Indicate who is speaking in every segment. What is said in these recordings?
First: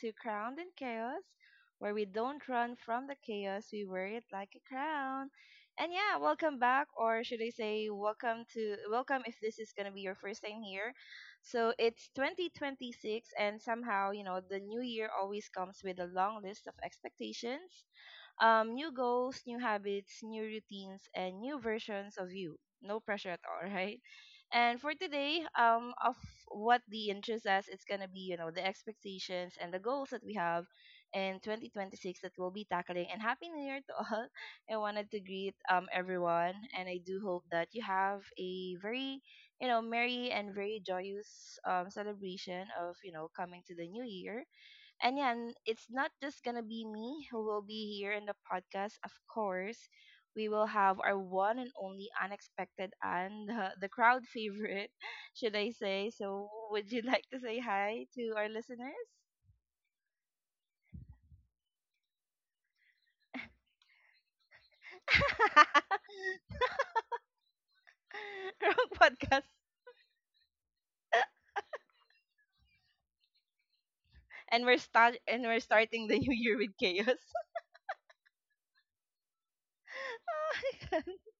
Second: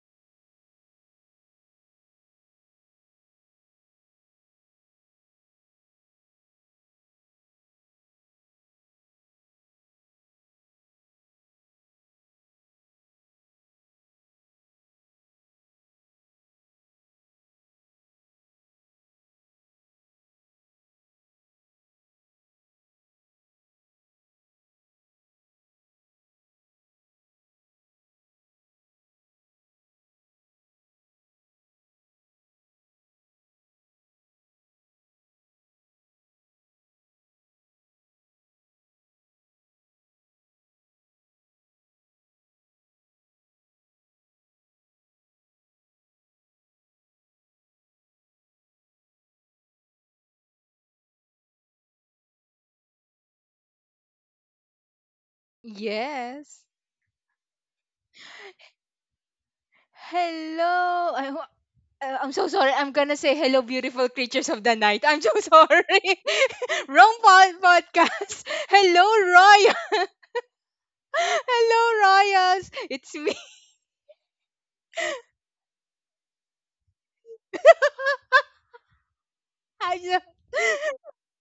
Speaker 1: to Crowned in Chaos, where we don't run from the chaos, we wear it like a crown. And yeah, welcome back, or should I say, welcome to welcome if this is gonna be your first time here. So it's 2026, and somehow, you know, the new year always comes with a long list of expectations, new goals, new habits, new routines, and new versions of you. No pressure at all, right? And for today, of what the interests us, it's gonna be, you know, the expectations and the goals that we have in 2026 that we'll be tackling. And happy New Year to all! I wanted to greet everyone, and I do hope that you have a very, you know, merry and very joyous celebration of, you know, coming to the new year. And yeah, it's not just gonna be me who will be here in the podcast. Of course, we will have our one and only unexpected and, the crowd favorite, should I say. So,
Speaker 2: Yes.
Speaker 1: would you like to say hi to our listeners?
Speaker 2: Hello. I'm so sorry. I'm gonna say hello, beautiful creatures of the night. I'm so sorry. Wrong podcast.
Speaker 1: Wrong
Speaker 2: Hello,
Speaker 1: podcast.
Speaker 2: Roya. Hello, Royas. It's me.
Speaker 1: And we're starting the new year with chaos.
Speaker 2: I just,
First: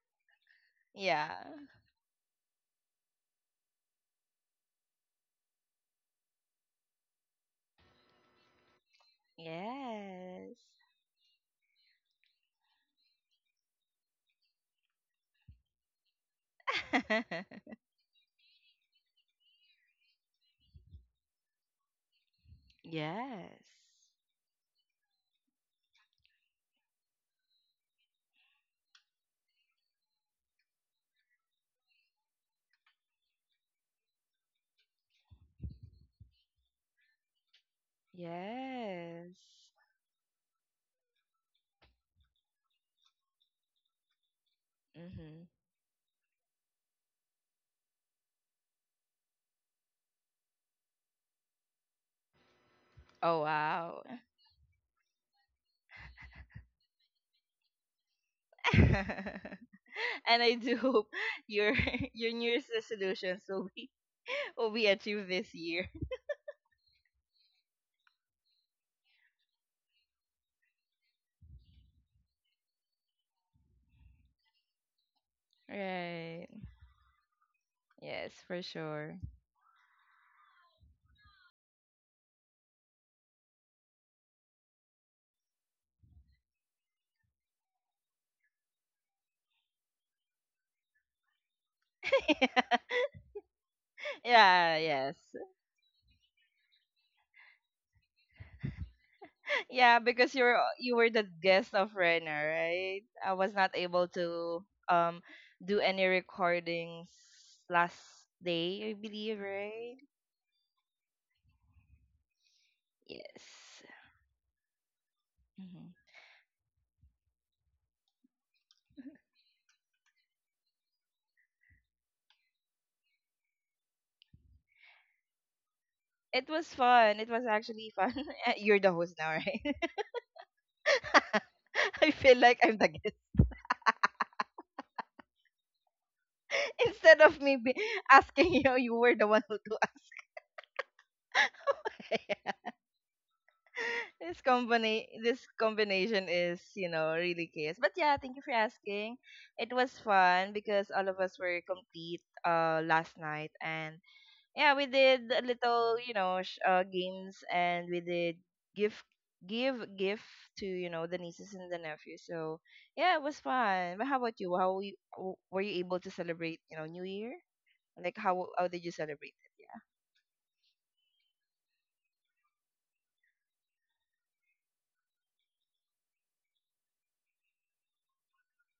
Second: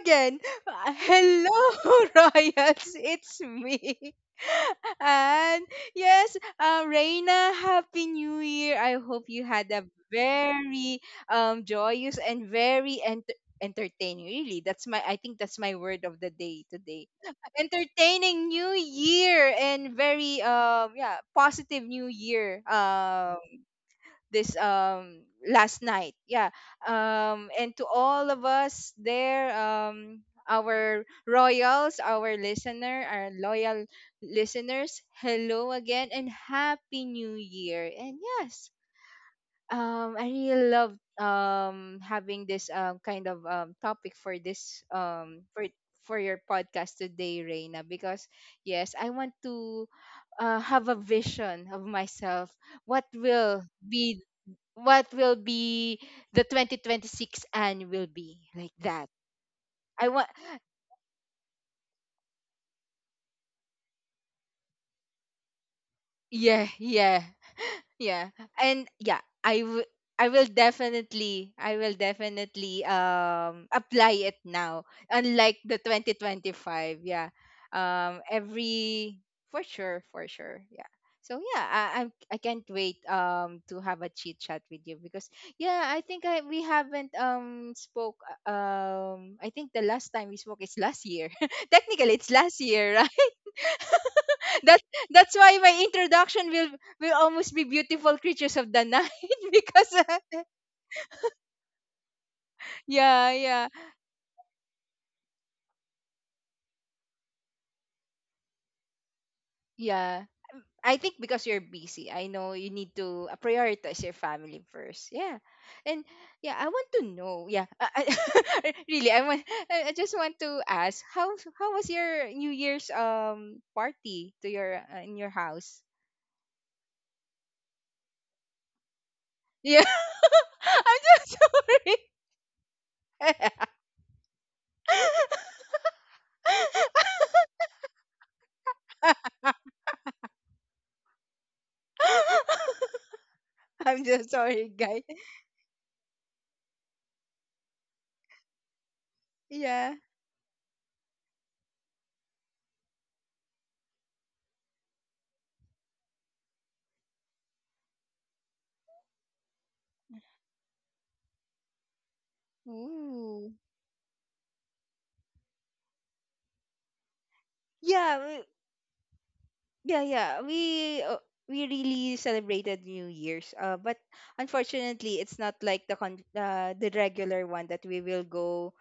Speaker 2: Again,
Speaker 1: Yeah.
Speaker 2: hello, Royals, it's me. And yes, Reina, Happy New Year. I hope you had a
Speaker 1: Yes.
Speaker 2: very joyous and very entertaining, really. That's my, I think that's my word of the day today. Entertaining New Year and very, yeah, positive New Year.
Speaker 1: Yes.
Speaker 2: This last night, yeah. And to all of us there, our royals, our listener, our loyal listeners, hello again, and happy new year. And yes,
Speaker 1: Yes.
Speaker 2: I really love having this kind of topic for this
Speaker 1: Mm-hmm.
Speaker 2: for your podcast today, Reina. Because yes, I want to have a vision of myself. what
Speaker 1: Oh,
Speaker 2: will
Speaker 1: wow.
Speaker 2: be what will be the 2026, and will be like that.
Speaker 1: And
Speaker 2: I want
Speaker 1: I do hope your your New Year's resolutions will be will be achieved this year.
Speaker 2: Yeah, yeah, yeah. And yeah, I will, I will definitely apply it now, unlike the
Speaker 1: Right.
Speaker 2: 2025. Yeah
Speaker 1: Yes, for sure.
Speaker 2: every For sure, for sure, yeah. So yeah, I can't wait to have a chit chat with you. Because yeah, we haven't spoke. I think the last time we spoke is last year. Technically it's last year.
Speaker 1: Yeah,
Speaker 2: that's
Speaker 1: yes.
Speaker 2: that's why my introduction will almost be beautiful creatures of the night. Because
Speaker 1: Yeah, because you were the guest of Renner, right?
Speaker 2: yeah,
Speaker 1: I was
Speaker 2: yeah,
Speaker 1: not able to do any recordings last day, I believe, right?
Speaker 2: yeah. I think because you're busy, I know you need to
Speaker 1: Yes.
Speaker 2: prioritize your family first. Yeah.
Speaker 1: Mhm.
Speaker 2: And yeah, I want to know. Really, I just want to ask, how was your New Year's party to your in your house?
Speaker 1: It was fun. It was actually fun. You're the host now, right?
Speaker 2: Yeah. I'm just sorry.
Speaker 1: I feel like I'm the guest. Instead of me be asking you were the one who to ask.
Speaker 2: I'm just sorry, guys.
Speaker 1: This combination is, you know, really chaos. But yeah, thank you for asking. It was
Speaker 2: Yeah.
Speaker 1: fun because all of us were complete last night, and yeah, we did a little, you know, games, and we did gift gift to, you know, the nieces and the nephews. So, yeah, it was
Speaker 2: Ooh.
Speaker 1: fun. But how about you? How you, were you able to celebrate, you know, New Year? Like
Speaker 2: Yeah.
Speaker 1: how did you celebrate
Speaker 2: Yeah, yeah. We really celebrated New Year's. But unfortunately, it's not like the the regular one that we will go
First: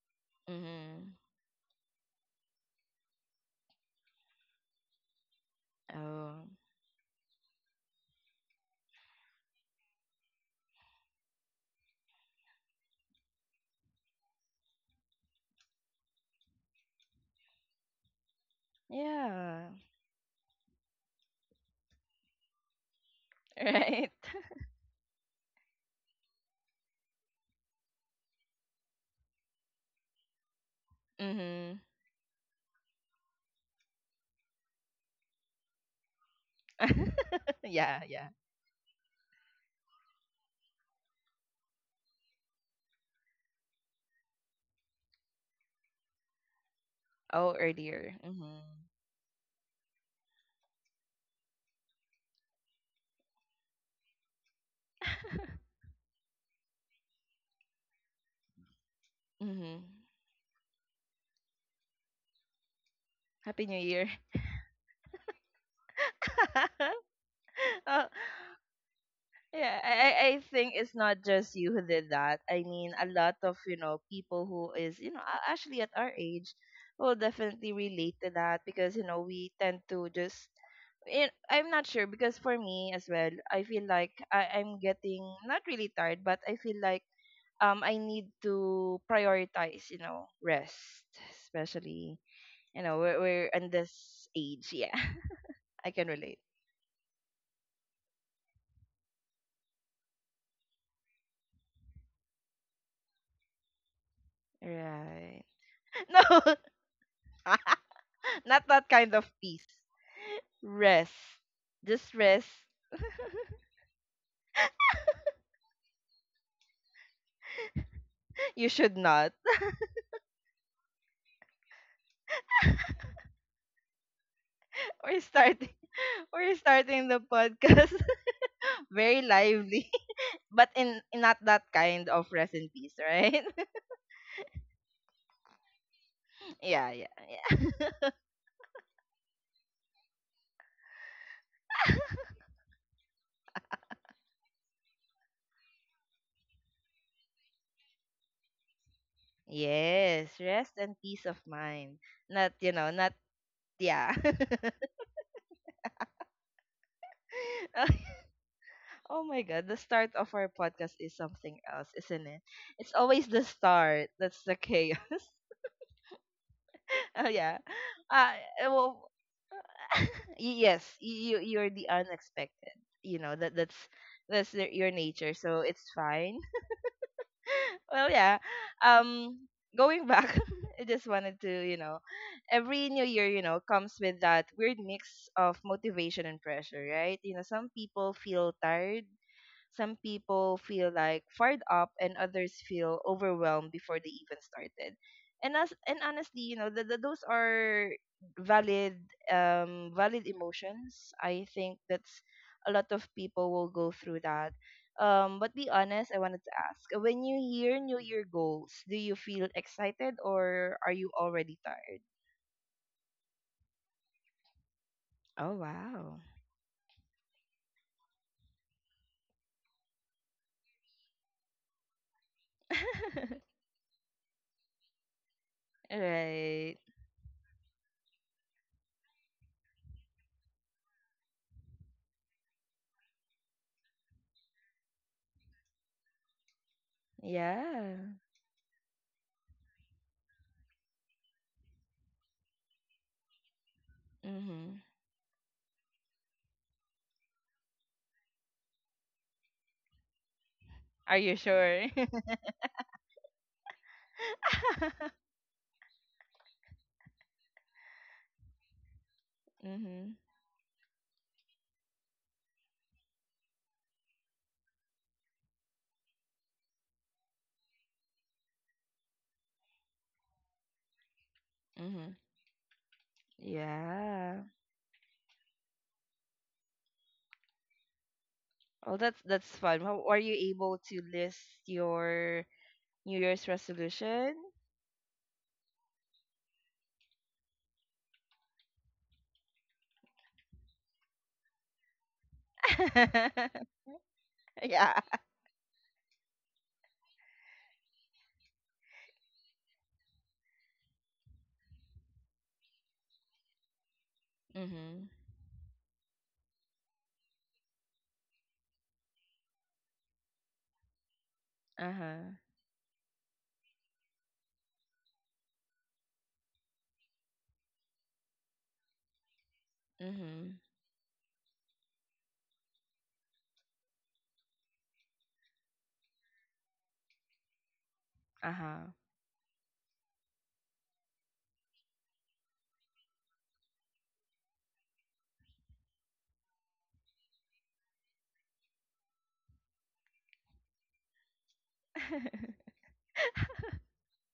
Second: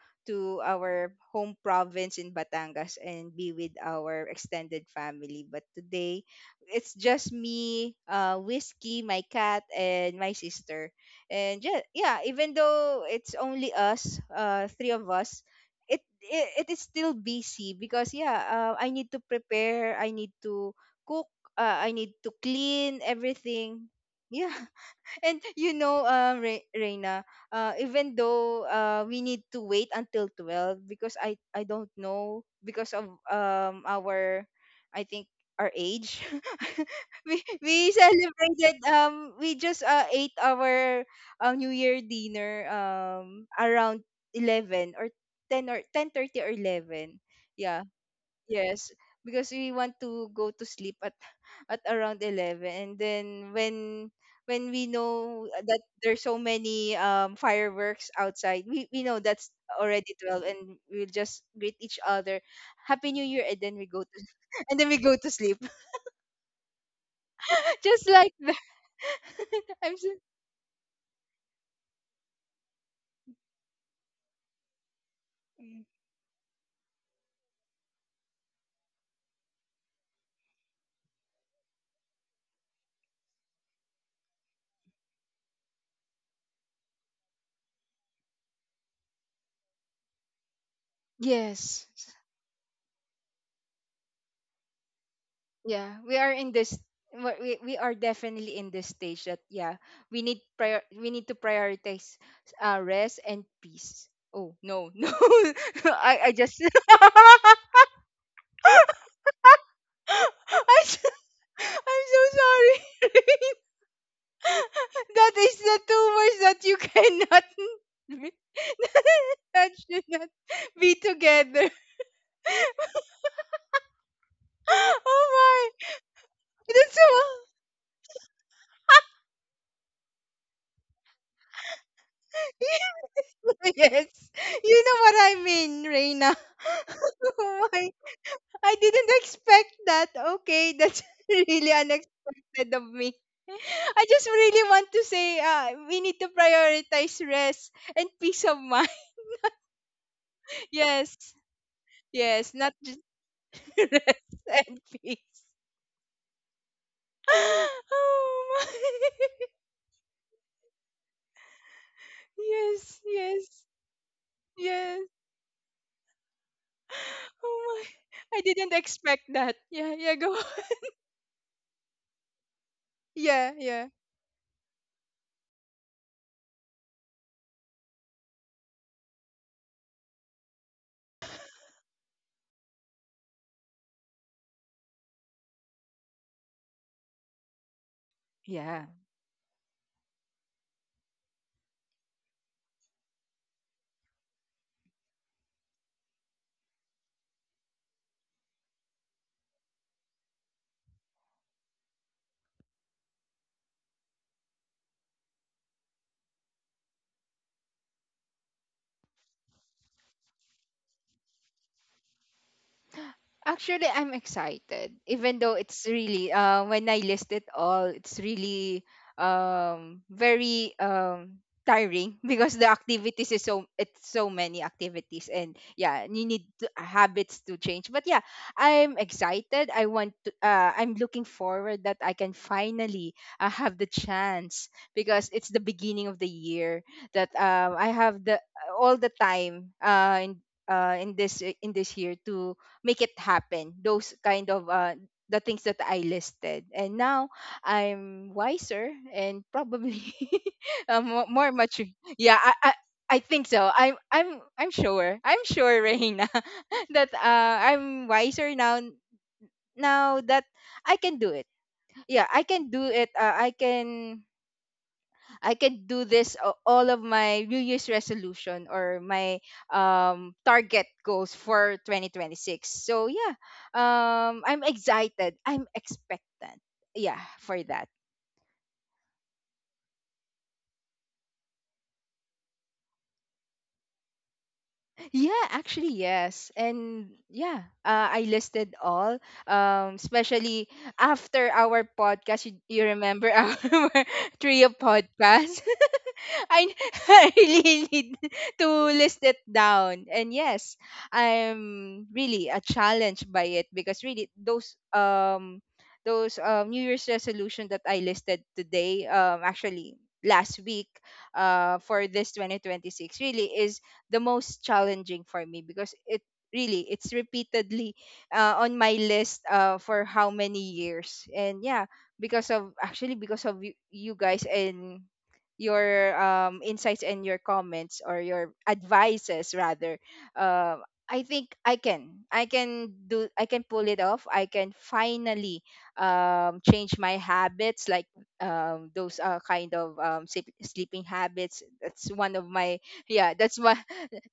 Speaker 1: it?
Speaker 2: to our
Speaker 1: Mhm.
Speaker 2: home province in Batangas and be with our extended family. But today,
Speaker 1: Oh.
Speaker 2: it's just me, whiskey, my cat, and my sister. And yeah, yeah. Even though it's only us, three of us, it is still busy. Because yeah, I need to
Speaker 1: Yeah.
Speaker 2: prepare. I need to cook, I need to clean everything.
Speaker 1: Right.
Speaker 2: Yeah. And you know, Reina, even though we need to wait until 12. Because I
Speaker 1: Mhm.
Speaker 2: don't know, because of our, I think our age. we we
Speaker 1: Yeah, yeah.
Speaker 2: celebrated, we just ate our New Year dinner around 11 or 10 or 10:30 or 11.
Speaker 1: Oh,
Speaker 2: Yeah.
Speaker 1: earlier. Mhm.
Speaker 2: Yes, because we want to go to sleep at at around 11. And then when we know that there's so many fireworks outside, we know that's
Speaker 1: Mhm.
Speaker 2: already 12, and we'll just greet each other. Happy New Year, and
Speaker 1: Happy
Speaker 2: then
Speaker 1: New
Speaker 2: we go
Speaker 1: Year.
Speaker 2: to and then we go to sleep.
Speaker 1: Oh,
Speaker 2: Just like that.
Speaker 1: yeah, I
Speaker 2: I'm so,
Speaker 1: I I think it's not just you who did that. I mean, a lot of, you know, people who is, you know, actually at our age will definitely relate to that, because, you know, we tend to just it, I'm not sure, because for me as well, I feel like I'm getting not really tired, but I feel like I need to prioritize, you know, rest,
Speaker 2: yes.
Speaker 1: especially, you know, we're in this age. Yeah, I
Speaker 2: Yeah,
Speaker 1: can
Speaker 2: we are
Speaker 1: relate.
Speaker 2: in this. We are definitely in this stage that yeah, we need to prioritize rest and peace. Oh no. No,
Speaker 1: Right?
Speaker 2: I
Speaker 1: No,
Speaker 2: just
Speaker 1: not that kind of peace.
Speaker 2: I
Speaker 1: Rest,
Speaker 2: am
Speaker 1: just
Speaker 2: so
Speaker 1: rest.
Speaker 2: sorry. Rain, that is the two words that you cannot
Speaker 1: You should not.
Speaker 2: that should not be together.
Speaker 1: We're
Speaker 2: Oh
Speaker 1: starting.
Speaker 2: my,
Speaker 1: We're
Speaker 2: that's
Speaker 1: starting the
Speaker 2: so.
Speaker 1: podcast very lively, but in not that kind of rest in peace, right?
Speaker 2: Yes. You know what I mean, Reina.
Speaker 1: Yeah, yeah, yeah.
Speaker 2: Oh my, I didn't expect that. Okay, that's really unexpected of me. I just really want to say, we need to prioritize rest and peace of mind.
Speaker 1: Yes, rest and peace
Speaker 2: Yes.
Speaker 1: of mind. Not,
Speaker 2: Yes,
Speaker 1: you
Speaker 2: not
Speaker 1: know,
Speaker 2: just
Speaker 1: not yeah.
Speaker 2: rest and peace. Oh
Speaker 1: Oh
Speaker 2: my.
Speaker 1: my god, the start of our podcast is something else, isn't it? It's
Speaker 2: Yes,
Speaker 1: always the
Speaker 2: yes,
Speaker 1: start. That's the
Speaker 2: yes.
Speaker 1: chaos. Oh yeah.
Speaker 2: Oh
Speaker 1: Uh
Speaker 2: my. I didn't
Speaker 1: well,
Speaker 2: expect that. Yeah, yeah, go.
Speaker 1: yes, you're the unexpected. You know,
Speaker 2: Yeah,
Speaker 1: that's
Speaker 2: yeah.
Speaker 1: that's the- your nature, so it's fine. Well, yeah. Um, going back, I just wanted to, you know, every new year, you know, comes with that weird mix of motivation and pressure, right? You know, some people feel
Speaker 2: Yeah.
Speaker 1: tired, some people feel like fired up, and others feel overwhelmed before they even started. And honestly, you know, those are valid valid emotions. I think that's a lot of people will go through that. But be honest, I wanted to ask, when you hear New Year goals, do you feel excited or are you already tired?
Speaker 2: Actually, I'm excited. Even though
Speaker 1: Oh
Speaker 2: it's
Speaker 1: wow.
Speaker 2: really when I list it all, it's really very tiring. Because the activities is so, it's so many activities, and yeah, you need to,
Speaker 1: Right.
Speaker 2: habits to change. But yeah, I'm excited. I want to I'm looking forward that I can finally have the chance, because it's the beginning of the year that I
Speaker 1: Yeah.
Speaker 2: have the all the time in this year to make it happen, those kind of
Speaker 1: Mhm.
Speaker 2: the things that I listed. And now I'm wiser and probably
Speaker 1: Are you
Speaker 2: more
Speaker 1: sure?
Speaker 2: mature. yeah I, I I think so. I'm sure, Reina. That I'm wiser now.
Speaker 1: Mhm.
Speaker 2: Now that I can do it. Yeah, I can do it. I can do this, all of my New Year's resolution or my target goals for
Speaker 1: Mm-hmm.
Speaker 2: 2026. So yeah,
Speaker 1: Yeah.
Speaker 2: I'm excited. I'm expectant. Yeah, for that.
Speaker 1: Oh, that's fun. How are you able to list your New Year's resolution?
Speaker 2: Yeah, actually, yes. And yeah, I listed all, especially after our podcast. You remember our trio
Speaker 1: Yeah.
Speaker 2: podcast? I, I really need to list it down. And yes, I'm really a challenged by it, because really, those
Speaker 1: Mm-hmm.
Speaker 2: New Year's resolution that I listed today, actually last week, for this
Speaker 1: Uh-huh.
Speaker 2: 2026, really is the most challenging for me. Because it really, it's repeatedly on my list for how
Speaker 1: Mm-hmm.
Speaker 2: many years. And yeah, because of, actually, because of you, you guys, and your insights and your comments, or your
Speaker 1: Uh-huh.
Speaker 2: advices rather, uh, I think I can pull it off. I can finally change my habits, like those kind of sleeping habits. That's one of my, yeah,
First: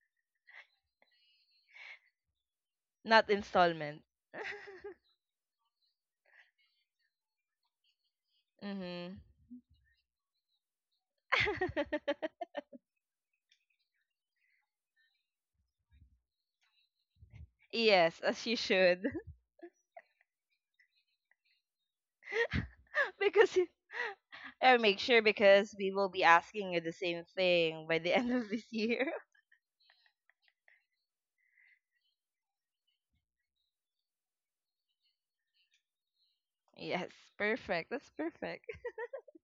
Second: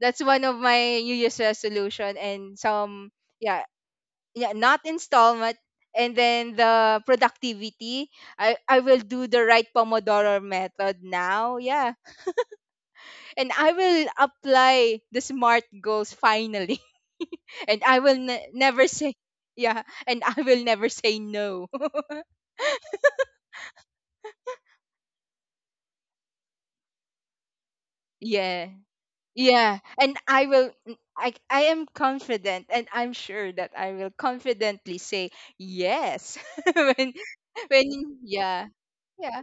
Speaker 2: that's one of my New Year's resolution. And some,
Speaker 1: Not
Speaker 2: yeah,
Speaker 1: installment.
Speaker 2: yeah, not installment. And then the productivity, I will
Speaker 1: Mm-hmm.
Speaker 2: do the right Pomodoro method now. Yeah, and I will apply the smart goals finally. And
Speaker 1: Yes, as you
Speaker 2: never
Speaker 1: should.
Speaker 2: say, yeah, and I will never say no.
Speaker 1: Because you- make sure, because we will be asking you the same thing by the end of this
Speaker 2: yeah
Speaker 1: year.
Speaker 2: Yeah, and I will I am confident, and I'm sure that I will confidently say yes. when
Speaker 1: Yes,
Speaker 2: when
Speaker 1: perfect. That's perfect.
Speaker 2: Yeah. Yeah,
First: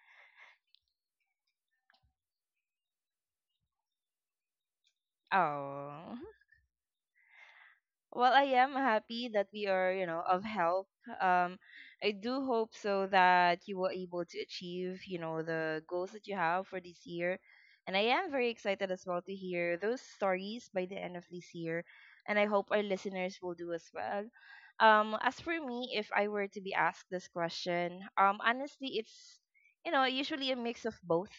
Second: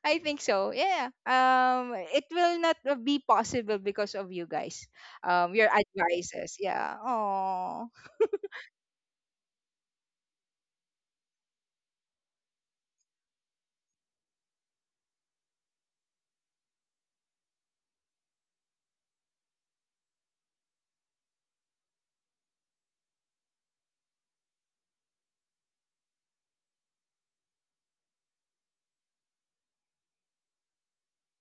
Speaker 2: I think so. Yeah. It will not be possible because of you guys. Your
Speaker 1: Oh.
Speaker 2: advices. Yeah. Oh.
Speaker 1: Well, I am happy that we are, you know, of help. Um, I do hope so that you were able to achieve, you know, the goals that you have for this year. And I am very excited as well to hear those stories by the end of this year. And I hope our listeners will do as well. As for me, if I were to be asked this question, honestly, it's, you know, usually a mix of both,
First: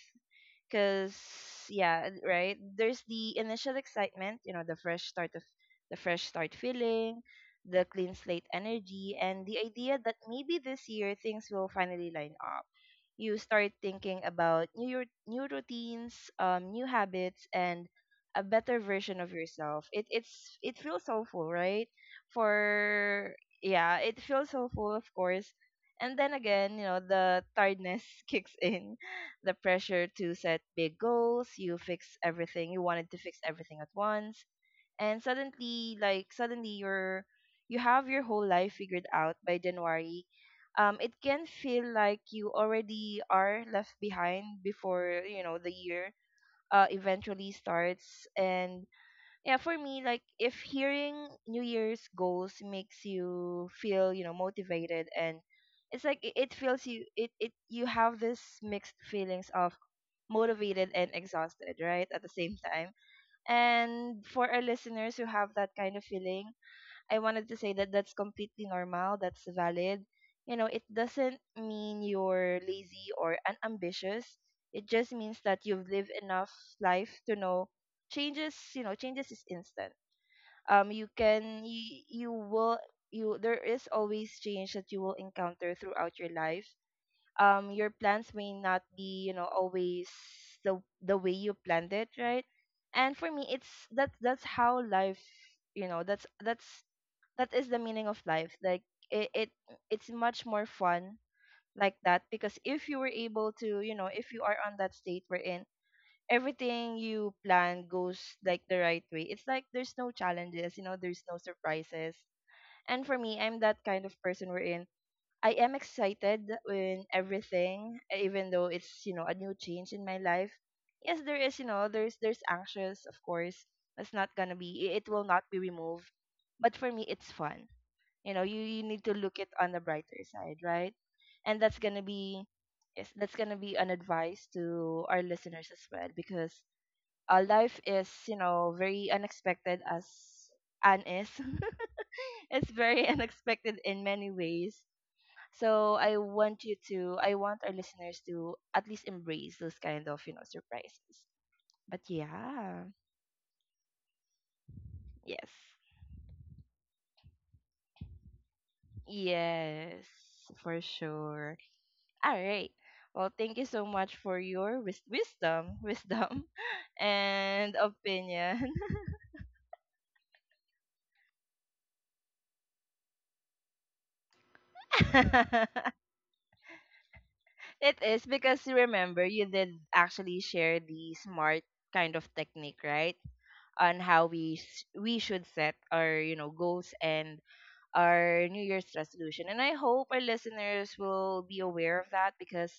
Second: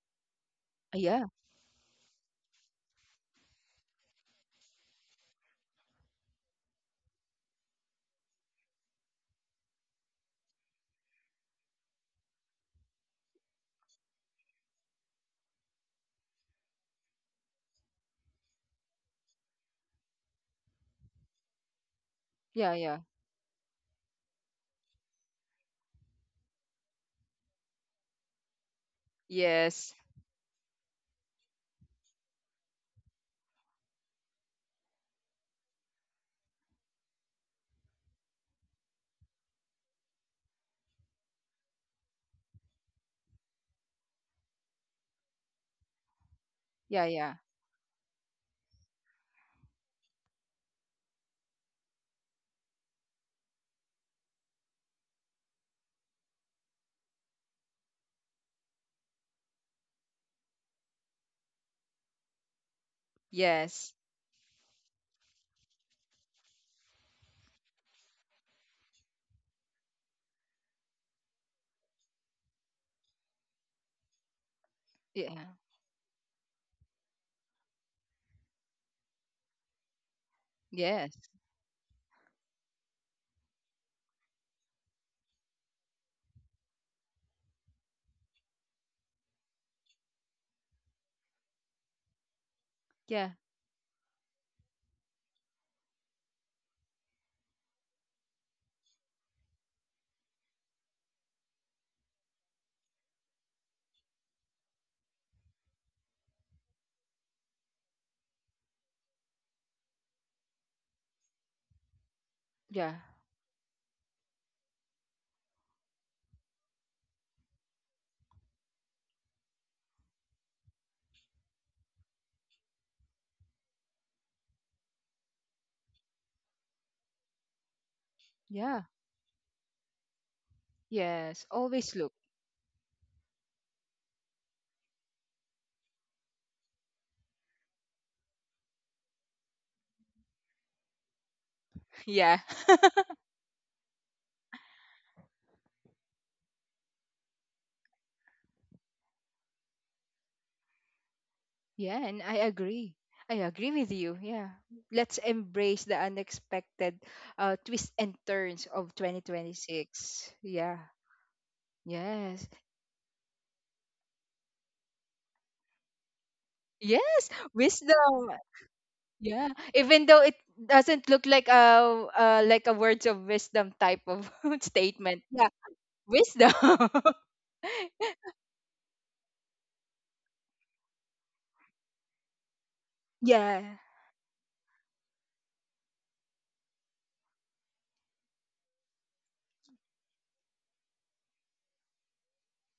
Speaker 1: because
Speaker 2: Yeah.
Speaker 1: yeah, right, there's the initial excitement, you know, the fresh start feeling, the clean slate energy, and the idea that maybe this year things will finally line up. You start thinking about new routines, new habits, and a better version of yourself. It feels so full, right?
Speaker 2: Yeah, yeah.
Speaker 1: For yeah, it feels so full, of course. And then again, you know, the tiredness kicks in, the
Speaker 2: Yes.
Speaker 1: pressure to set big goals, you fix everything, you wanted to fix everything at once, and suddenly you're, you have your whole life figured out by January. It can feel like you already are left behind before you know the year
Speaker 2: Yeah, yeah.
Speaker 1: eventually starts. And yeah, for me, like if hearing New Year's goals makes you feel, you know, motivated, and it's like it feels you it, you have this mixed feelings of motivated and exhausted, right? At the same time.
Speaker 2: Yes.
Speaker 1: And for our listeners who have that kind of feeling, I wanted to say that that's completely normal, that's valid. You know, it doesn't mean you're lazy or unambitious. It just means
Speaker 2: Yeah.
Speaker 1: that you've lived enough life to know changes, you know, changes is instant. Um,
Speaker 2: Yes.
Speaker 1: you will you there is always change that you will encounter throughout your life. Um, your plans may not be, you know, always the way you planned it, right? And
Speaker 2: Yeah.
Speaker 1: for me, it's that's how life, you know, that's that is the meaning of life. Like it, it it's much more fun like that, because if you were able to, you know, if you are on that state we're in, everything you plan goes like the right way, it's like there's no challenges, you know, there's no surprises.
Speaker 2: Yeah.
Speaker 1: And for me, I'm that kind of person wherein I am excited in everything, even though it's, you know, a new change in my life. Yes, there is, you know, there's anxious, of course. It will not be removed, but for me it's fun. You know, you
Speaker 2: Yeah.
Speaker 1: need to look it on the brighter side, right?
Speaker 2: Yes.
Speaker 1: And that's
Speaker 2: Always
Speaker 1: gonna
Speaker 2: look.
Speaker 1: be, yes, that's gonna be an advice to our listeners as well, because life is, you know, very unexpected as Anne is.
Speaker 2: Yeah.
Speaker 1: It's very unexpected in many ways, so I want you to, I want our listeners to at least embrace those kind of, you know, surprises. But
Speaker 2: Yeah, and I
Speaker 1: yeah,
Speaker 2: agree. I agree with you. Yeah. Let's
Speaker 1: yes.
Speaker 2: embrace the unexpected twists and turns of
Speaker 1: Yes,
Speaker 2: 2026.
Speaker 1: for
Speaker 2: Yeah.
Speaker 1: sure. All
Speaker 2: Yes.
Speaker 1: right. Well, thank you so much for your wisdom,
Speaker 2: Yes.
Speaker 1: and
Speaker 2: Wisdom.
Speaker 1: opinion.
Speaker 2: Yeah. Even though it doesn't look like a words of wisdom type of statement. Yeah. Wisdom.
Speaker 1: It is because you remember you did actually share the smart kind of technique, right?
Speaker 2: Yeah.
Speaker 1: On how we should set our, you know, goals and our New Year's resolution. And I hope our listeners will be aware of that, because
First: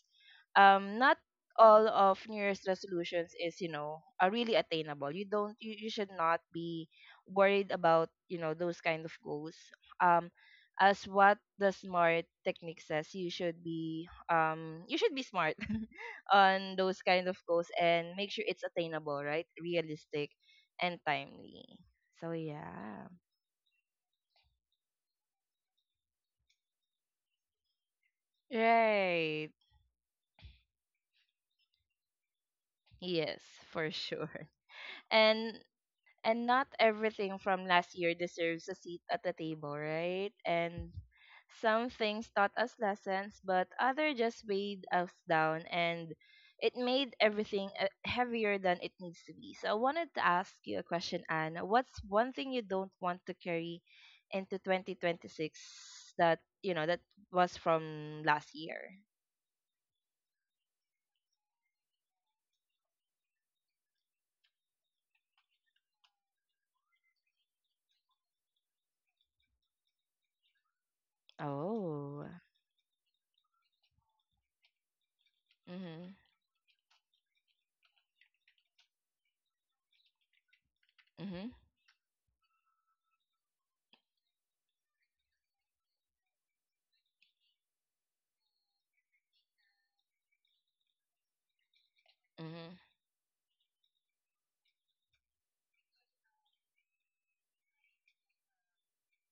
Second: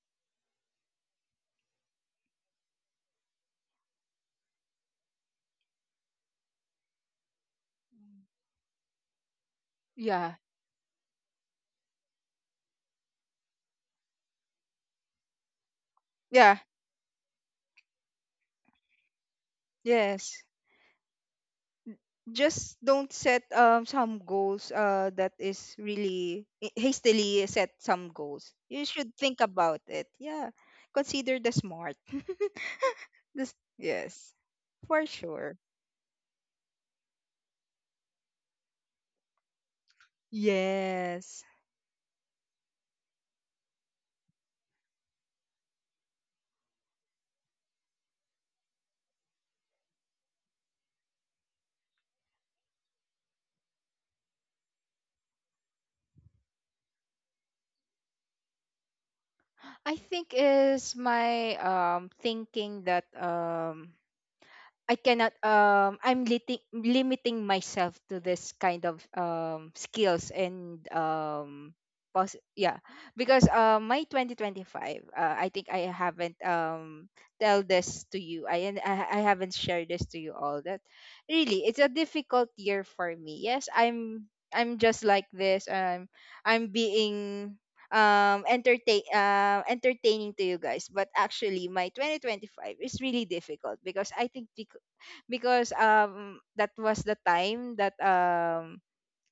Speaker 1: not all of New Year's resolutions is, you know, are really attainable. You don't, you should not be worried about, you know, those kind of goals. Um,
Speaker 2: Yeah.
Speaker 1: as what the smart technique says, you should be smart
Speaker 2: Yeah.
Speaker 1: on those kind of goals and make sure it's attainable, right? Realistic
Speaker 2: Yes.
Speaker 1: and timely. So
Speaker 2: Just
Speaker 1: yeah.
Speaker 2: don't set some goals that is really, hastily set some goals. You should think
Speaker 1: Right.
Speaker 2: about it. Yeah. Consider the smart.
Speaker 1: Yes,
Speaker 2: This,
Speaker 1: for
Speaker 2: yes.
Speaker 1: sure.
Speaker 2: For sure.
Speaker 1: And and not everything from last year deserves a seat at the table, right? And
Speaker 2: Yes.
Speaker 1: some things taught us lessons, but other just weighed us down, and it made everything heavier than it needs to be. So I wanted to ask you a question, Anne. What's one thing you don't want to carry into 2026 that, you know, that was from last year?
Speaker 2: I think is my thinking that I cannot I'm limiting limiting myself to this kind of skills and
Speaker 1: Oh.
Speaker 2: yeah. Because my 2025, I think I
Speaker 1: Mhm.
Speaker 2: haven't tell this to you. I haven't shared this to you all, that
Speaker 1: Mhm.
Speaker 2: really it's a difficult year for me. Yes, I'm just like this I'm being entertaining to you guys, but actually my 2025
Speaker 1: Mhm.
Speaker 2: is really difficult. Because I think because that was the time that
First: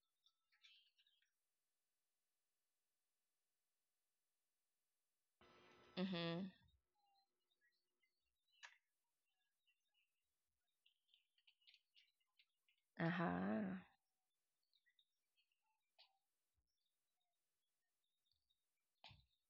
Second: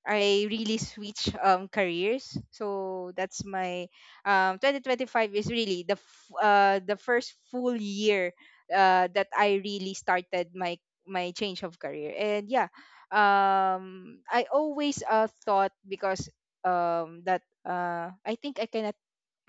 Speaker 2: I really switch careers. So that's my 2025 is really the
Speaker 1: Mhm.
Speaker 2: the first full year that I really started my change of career. And yeah,
Speaker 1: Uh-huh.
Speaker 2: I always thought, because that I think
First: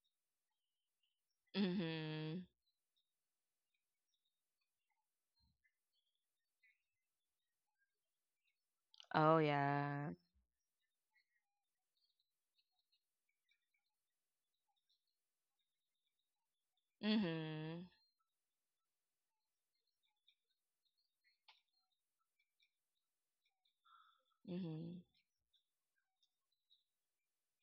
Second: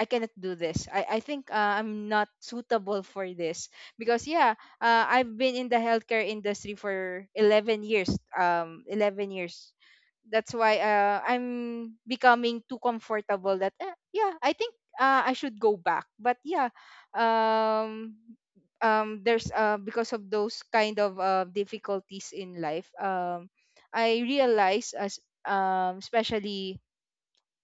Speaker 2: I cannot do this. I think I'm not
Speaker 1: Mhm.
Speaker 2: suitable for this. Because yeah, I've been in the healthcare industry for 11 years. 11
Speaker 1: Oh,
Speaker 2: years.
Speaker 1: yeah.
Speaker 2: That's why I'm becoming too comfortable that yeah, I think I should go back. But yeah,
Speaker 1: Mhm.
Speaker 2: um, there's because of those kind of difficulties in life, I realize
Speaker 1: Mhm.
Speaker 2: as especially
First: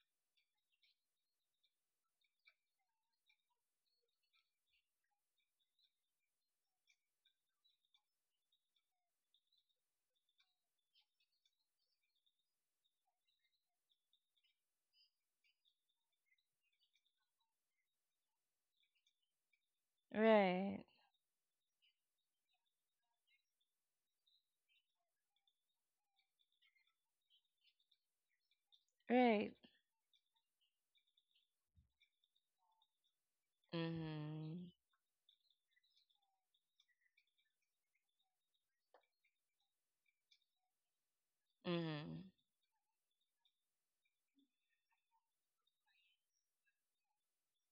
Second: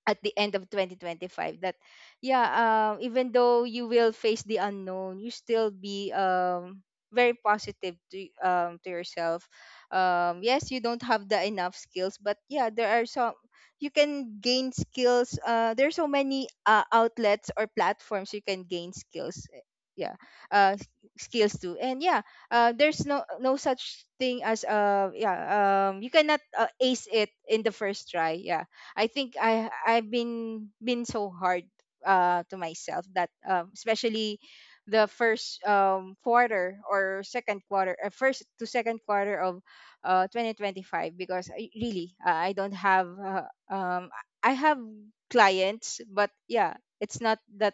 Speaker 2: at the end of 2025 that yeah, even though you will face the unknown, you still be very positive to yourself. Um, yes, you don't have the enough skills, but yeah, there are some you can gain skills. There's so many outlets or platforms you can gain skills, yeah, uh
Speaker 1: Right.
Speaker 2: s- skills too. And yeah, there's no such thing as yeah, you cannot ace it in the first try. Yeah, I think
Speaker 1: Right.
Speaker 2: I've been so hard to myself that, especially
Speaker 1: Mhm.
Speaker 2: the first quarter or second quarter, first to second quarter of 2025, because I really,
Speaker 1: Mhm.
Speaker 2: I don't have um I have clients, but yeah, it's not that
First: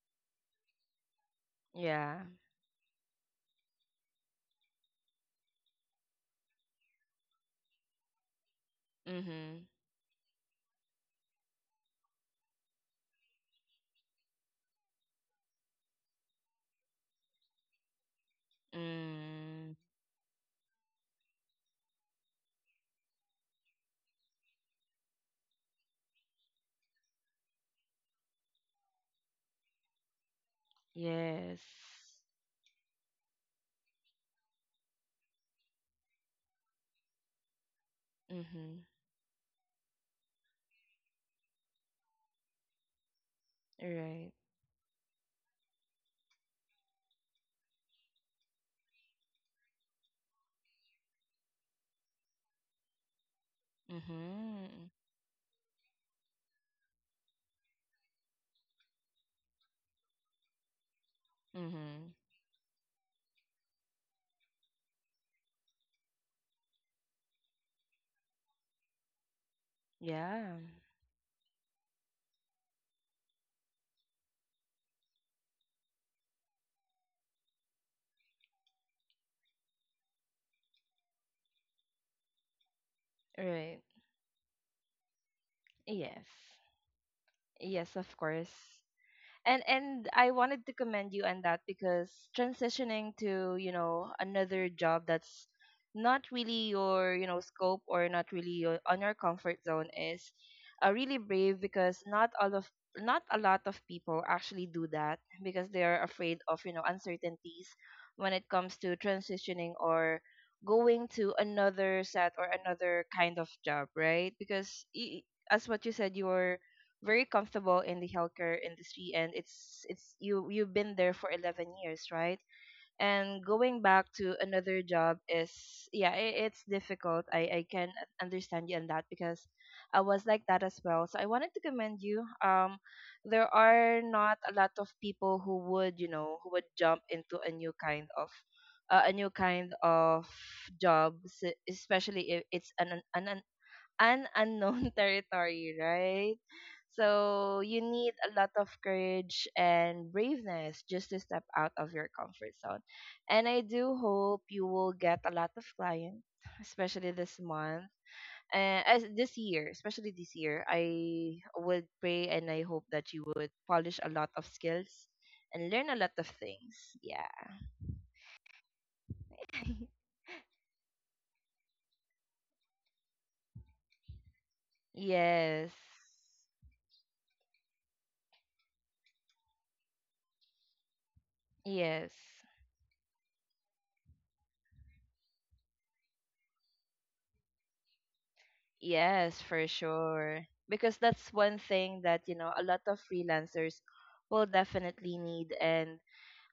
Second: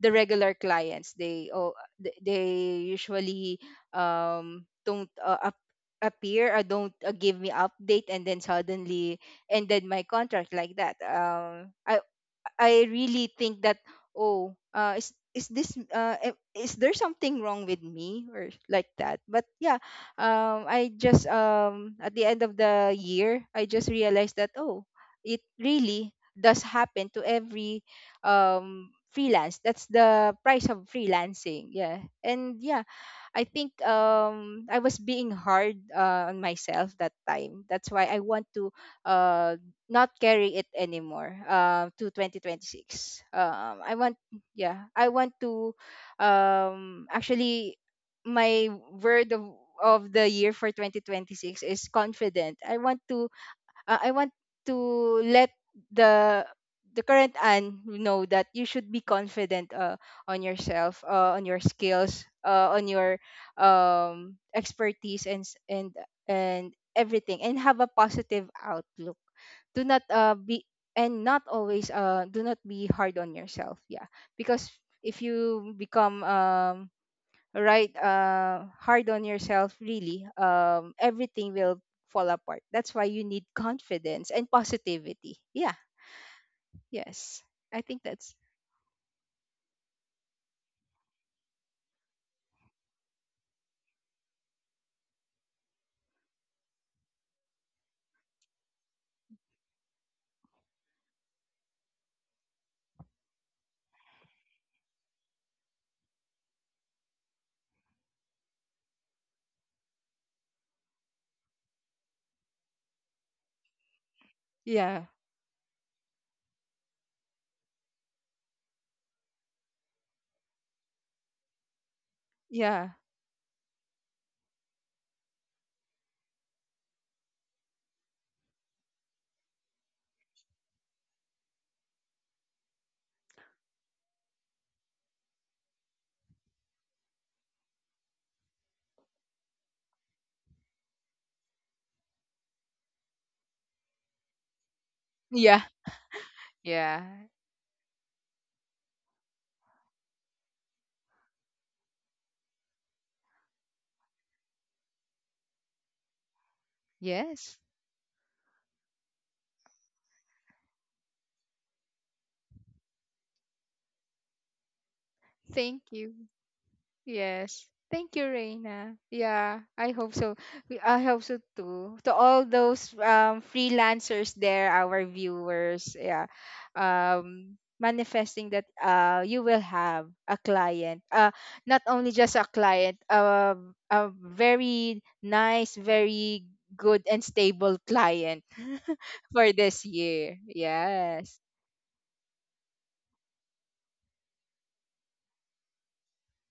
Speaker 2: the regular clients. They, oh,
Speaker 1: Yeah.
Speaker 2: they usually don't appear or don't give me update, and then suddenly
Speaker 1: Mhm.
Speaker 2: ended my contract like that. I really think that, oh, is this is there something wrong with me or like that? But
Speaker 1: Mm.
Speaker 2: yeah, I just, at the end of the year I just realized that, oh, it really does happen to every freelance. That's the price of
Speaker 1: Yes.
Speaker 2: freelancing. Yeah, and yeah, I think I was being hard on myself that time. That's why I want to
Speaker 1: Mhm.
Speaker 2: uh not carry it anymore to 2026. Um, I want,
Speaker 1: Right.
Speaker 2: yeah, I want to, actually, my word of the year for 2026 is confident. I want to
Speaker 1: Mhm.
Speaker 2: let the the current Anne know that you should be confident on yourself, on your
Speaker 1: Mhm.
Speaker 2: skills, on your expertise and and everything, and have a positive outlook. Do not
Speaker 1: Yeah.
Speaker 2: be and not always do not be hard on yourself. Yeah, because if you become, right hard on yourself, really, everything will fall apart. That's why you need
Speaker 1: Right.
Speaker 2: confidence and positivity. Yeah.
Speaker 1: Yes.
Speaker 2: Yes, I
Speaker 1: Yes,
Speaker 2: think
Speaker 1: of
Speaker 2: that's,
Speaker 1: course. And I wanted to commend you on that because transitioning to another job that's not really your, scope, or not really your, on your comfort zone is really brave, because not all of, not a lot of people actually do that because they are afraid of uncertainties when it comes to transitioning or going to another set or another kind of job, right?
Speaker 2: yeah,
Speaker 1: As what you said, you are very comfortable in the healthcare industry, and it's you've been there for 11 years, right?
Speaker 2: yeah,
Speaker 1: And going back to another job is, yeah, it's difficult. I can understand you on that because I was like that as well. So I wanted to commend you. There are not a lot of people who would, who would jump into a new kind of a new kind of job, especially if it's an an unknown
Speaker 2: yeah,
Speaker 1: territory, right?
Speaker 2: yeah,
Speaker 1: So you need a lot of courage and braveness just to step out of your comfort zone. And I do hope you will get a lot of clients, especially this
Speaker 2: yes,
Speaker 1: month. As this year, especially this year, I would pray and I hope that you would polish a lot of skills and
Speaker 2: thank
Speaker 1: learn a
Speaker 2: you.
Speaker 1: lot of things. Yeah.
Speaker 2: Yes. Thank you, Reina. Yeah, I hope so. We- I hope so too. To all those freelancers there, our
Speaker 1: Yes.
Speaker 2: viewers, yeah, manifesting that you will have a client. Not
Speaker 1: Yes.
Speaker 2: only just a client, a very nice, very good and stable client
Speaker 1: Yes,
Speaker 2: for
Speaker 1: for
Speaker 2: this year.
Speaker 1: sure. Because that's
Speaker 2: Yes.
Speaker 1: one thing that, a lot of freelancers will definitely need. And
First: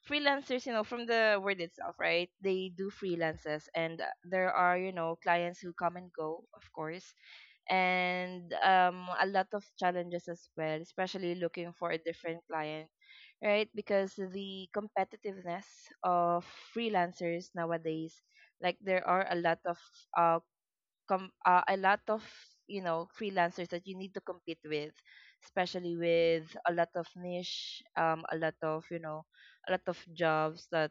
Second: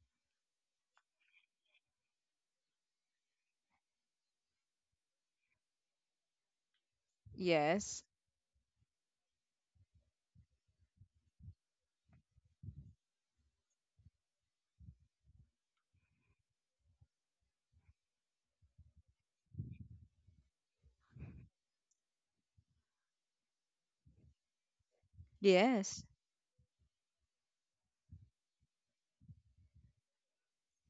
Speaker 1: freelancers, you know, from the word itself, right? They do freelances. And there are, you know, clients who come and go, of course.
Speaker 2: Yes.
Speaker 1: And a lot of challenges as well, especially looking for a different client, right? Because the competitiveness of freelancers nowadays, like there are a lot of uh, a lot of, freelancers that you need to compete with, especially
Speaker 2: Yes.
Speaker 1: with a lot of niche, a lot of, a lot of jobs that,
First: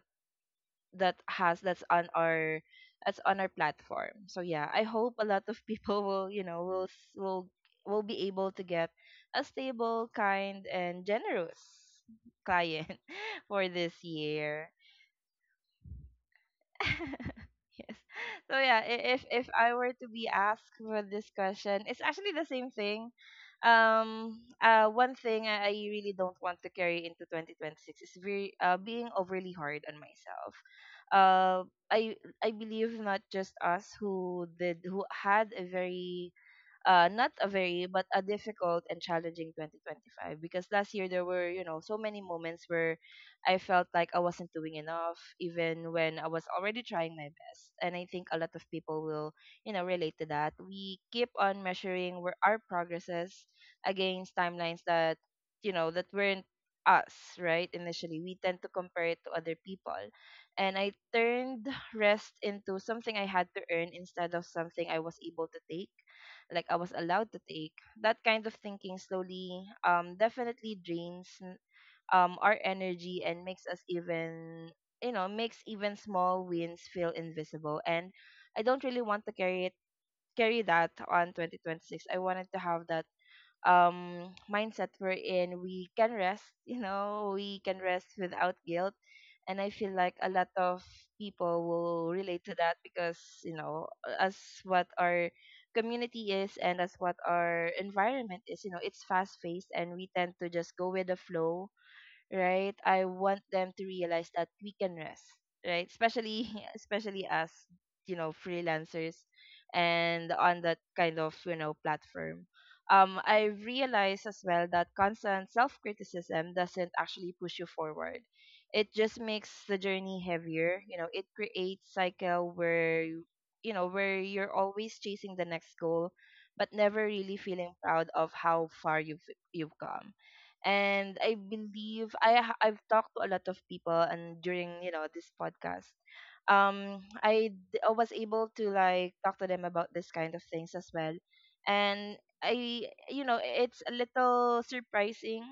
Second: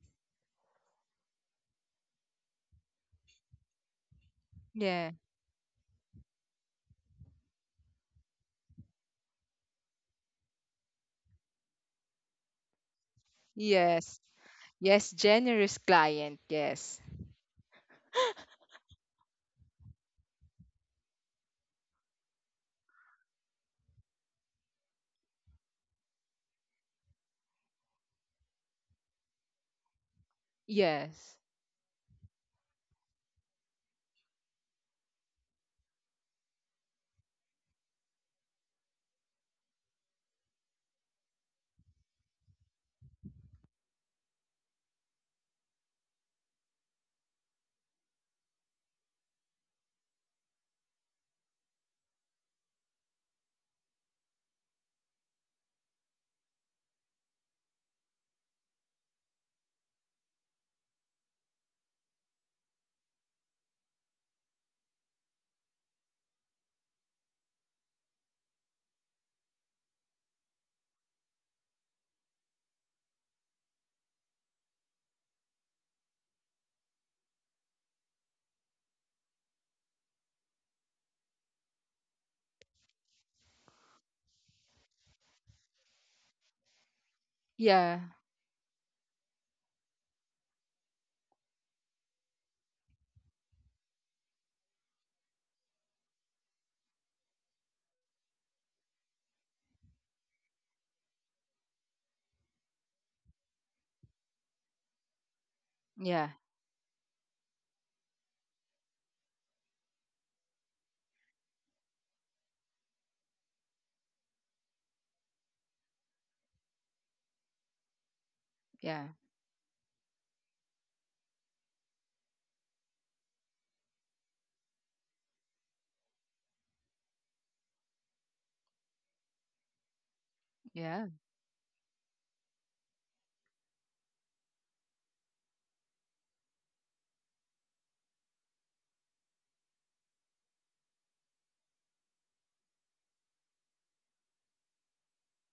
Speaker 1: that has that's on our, that's on our platform. So yeah, I
Speaker 2: Yeah.
Speaker 1: hope a lot of people will, will will be able to get a stable, kind and generous client for this
Speaker 2: Yes.
Speaker 1: year.
Speaker 2: Yes, generous client. Yes.
Speaker 1: Yes. So yeah, if I were to be asked for this question, it's actually the same thing. One thing I really don't want to carry into 2026 is very being overly hard on myself.
Speaker 2: Yes.
Speaker 1: Uh, I believe not just us who did, who had a very, not a very, but a difficult and challenging 2025. Because last year, there were, you know, so many moments where I felt like I wasn't doing enough, even when I was already trying my best. And I think a lot of people will, relate to that. We keep on measuring where our progresses against timelines that, you know, that weren't us, right? Initially we tend to compare it to other people. And I turned rest into something I had to earn instead of something I was able to take, like I was allowed to take. That kind of thinking slowly, definitely drains, our energy and makes us even, you know, makes even small wins feel invisible. And I don't really want to carry that on 2026. I wanted to have that mindset we're in, we can rest. You know, we can
Speaker 2: Yeah.
Speaker 1: rest without guilt. And I feel like a lot of people will relate to that, because, you know, as what our community is, and as what our environment is, you know, it's fast paced and we tend to just go with the flow, right? I want them to realize that we can rest, right?
Speaker 2: Yeah.
Speaker 1: Especially especially as, you know, freelancers and on that kind of, you know, platform. I realize as well that constant self criticism doesn't actually push you forward. It
Speaker 2: Yeah.
Speaker 1: just makes the journey heavier. You know, it creates cycle where where you're always chasing the next goal, but never really feeling proud of how far you've come.
Speaker 2: Yeah.
Speaker 1: And I believe I've talked to a lot of people, and during, you know, this podcast, I was able to like talk to them about this kind of things as well. And I, you know, it's a little surprising,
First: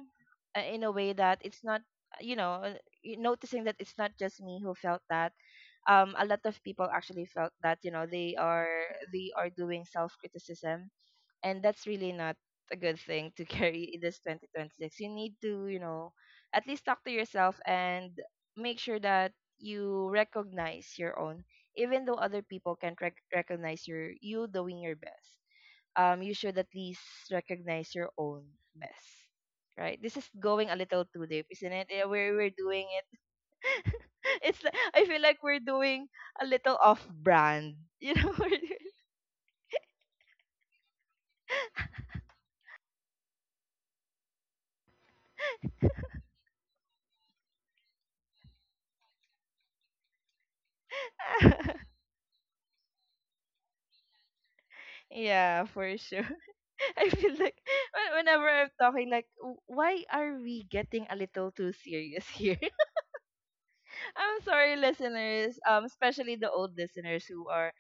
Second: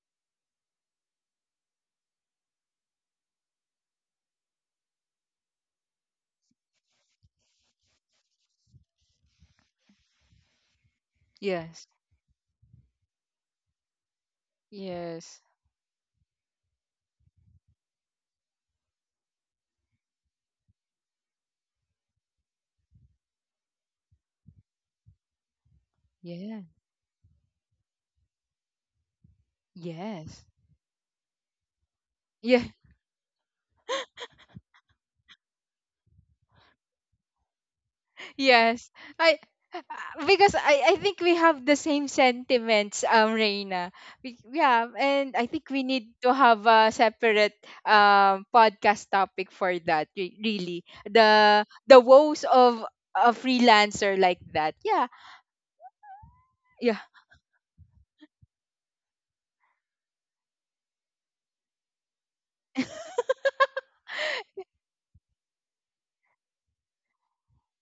Speaker 1: in a way, that it's not, you know, noticing that it's not just me who felt that, a lot of people actually felt that, you know, they are, they are doing self criticism. And that's
Speaker 2: Yes.
Speaker 1: really not a good thing to carry in this 2026. You need
Speaker 2: Yes.
Speaker 1: to, you know, at least talk to yourself and make sure that you recognize your own, even though other people can't recognize your, you doing your best, you should
Speaker 2: Yeah.
Speaker 1: at least recognize your own best, right? This is
Speaker 2: Yes.
Speaker 1: going a little too deep, isn't it? Yeah, we're
Speaker 2: Yeah.
Speaker 1: doing it. It's like, I feel like we're doing a little off brand, you know. We're doing...
Speaker 2: Yes. I, uh, because I think we have the same sentiments, Reina. We, yeah, and I think we need to have a separate podcast topic for that. Really, the woes of a freelancer like that. Yeah.
Speaker 1: Yeah, for sure.
Speaker 2: Yeah.
Speaker 1: I feel like whenever I'm talking, like, Why are we getting a little too serious here? I'm sorry, listeners, especially the old listeners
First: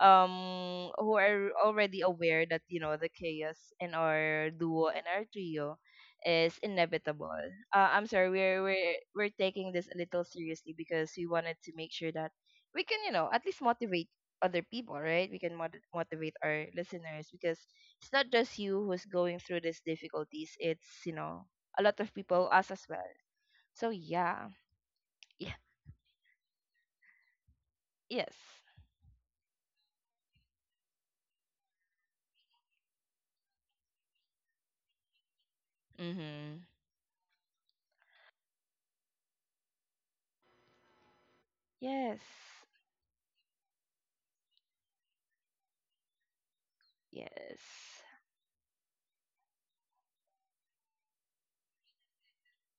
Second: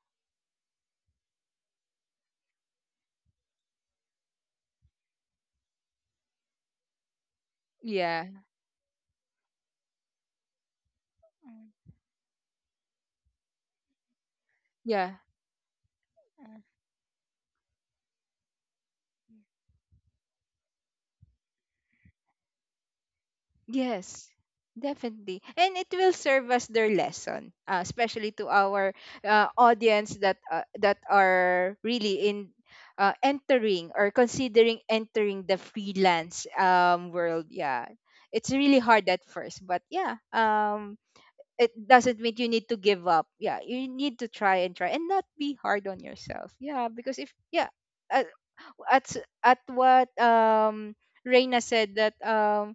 Speaker 1: who are already aware that, you know, the chaos in our duo and our trio is inevitable. I'm
Speaker 2: Yeah.
Speaker 1: sorry, we're taking this a little seriously because we wanted to make sure that we can, you know, at least motivate other people,
Speaker 2: Yeah.
Speaker 1: right? We can motivate our listeners, because it's not just you who's going through these difficulties. It's, you know, a lot of people, us as well. So
Speaker 2: Yes,
Speaker 1: yeah,
Speaker 2: definitely.
Speaker 1: yeah,
Speaker 2: And it will serve as their lesson, especially
Speaker 1: yes.
Speaker 2: to our audience that that are really in entering or considering entering the freelance
Speaker 1: Mm-hmm.
Speaker 2: world. Yeah. It's really hard at first, but yeah, it
Speaker 1: Yes.
Speaker 2: doesn't mean you need to give up. Yeah, you need to try and try and not be hard on yourself. Yeah, because if, yeah,
Speaker 1: Yes.
Speaker 2: at, at, at what Reina said, that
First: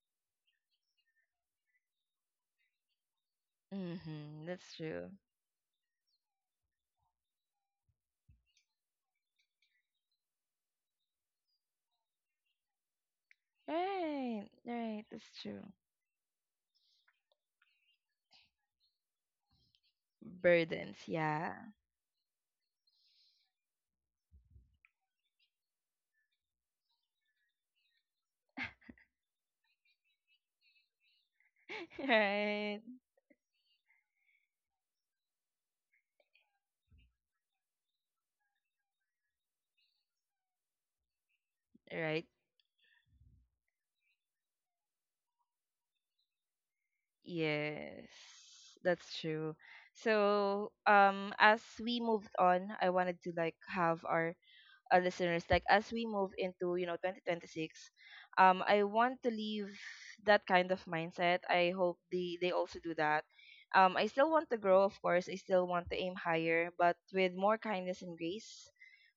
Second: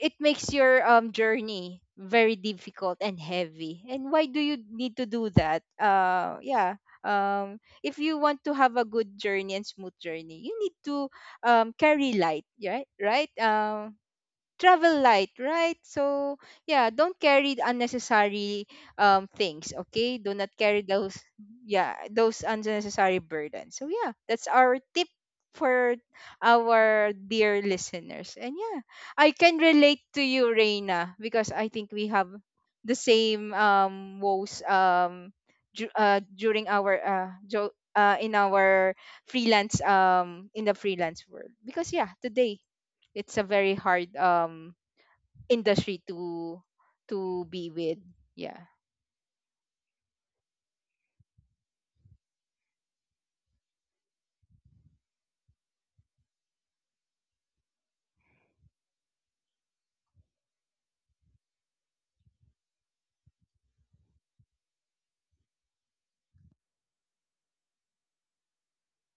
Speaker 2: it makes your journey very difficult and heavy. And why do
Speaker 1: Mm-hmm.
Speaker 2: you
Speaker 1: That's
Speaker 2: need to
Speaker 1: true.
Speaker 2: do that? Yeah. Um, if you want to have a good journey and smooth journey, you need to carry light, right? Right? Um,
Speaker 1: Right.
Speaker 2: travel
Speaker 1: Right.
Speaker 2: light,
Speaker 1: That's true.
Speaker 2: right? So yeah, don't carry unnecessary things, okay? Do not carry
Speaker 1: Burdens,
Speaker 2: those,
Speaker 1: yeah.
Speaker 2: yeah, those unnecessary burdens. So, yeah, that's our tip for our dear listeners. And yeah, I can relate to you, Reina, because I think we have
Speaker 1: Right.
Speaker 2: the same woes, during our in our freelance, in the freelance world, because yeah,
Speaker 1: Right?
Speaker 2: today it's a very hard industry to be with.
Speaker 1: Yes.
Speaker 2: Yeah.
Speaker 1: That's true. So, as we moved on, I wanted to like have our listeners, like, as we move into, you know, 2026, I want to leave that kind of mindset. I hope they also do that. I still want to grow, of course. I still want to aim higher, but with more kindness and grace.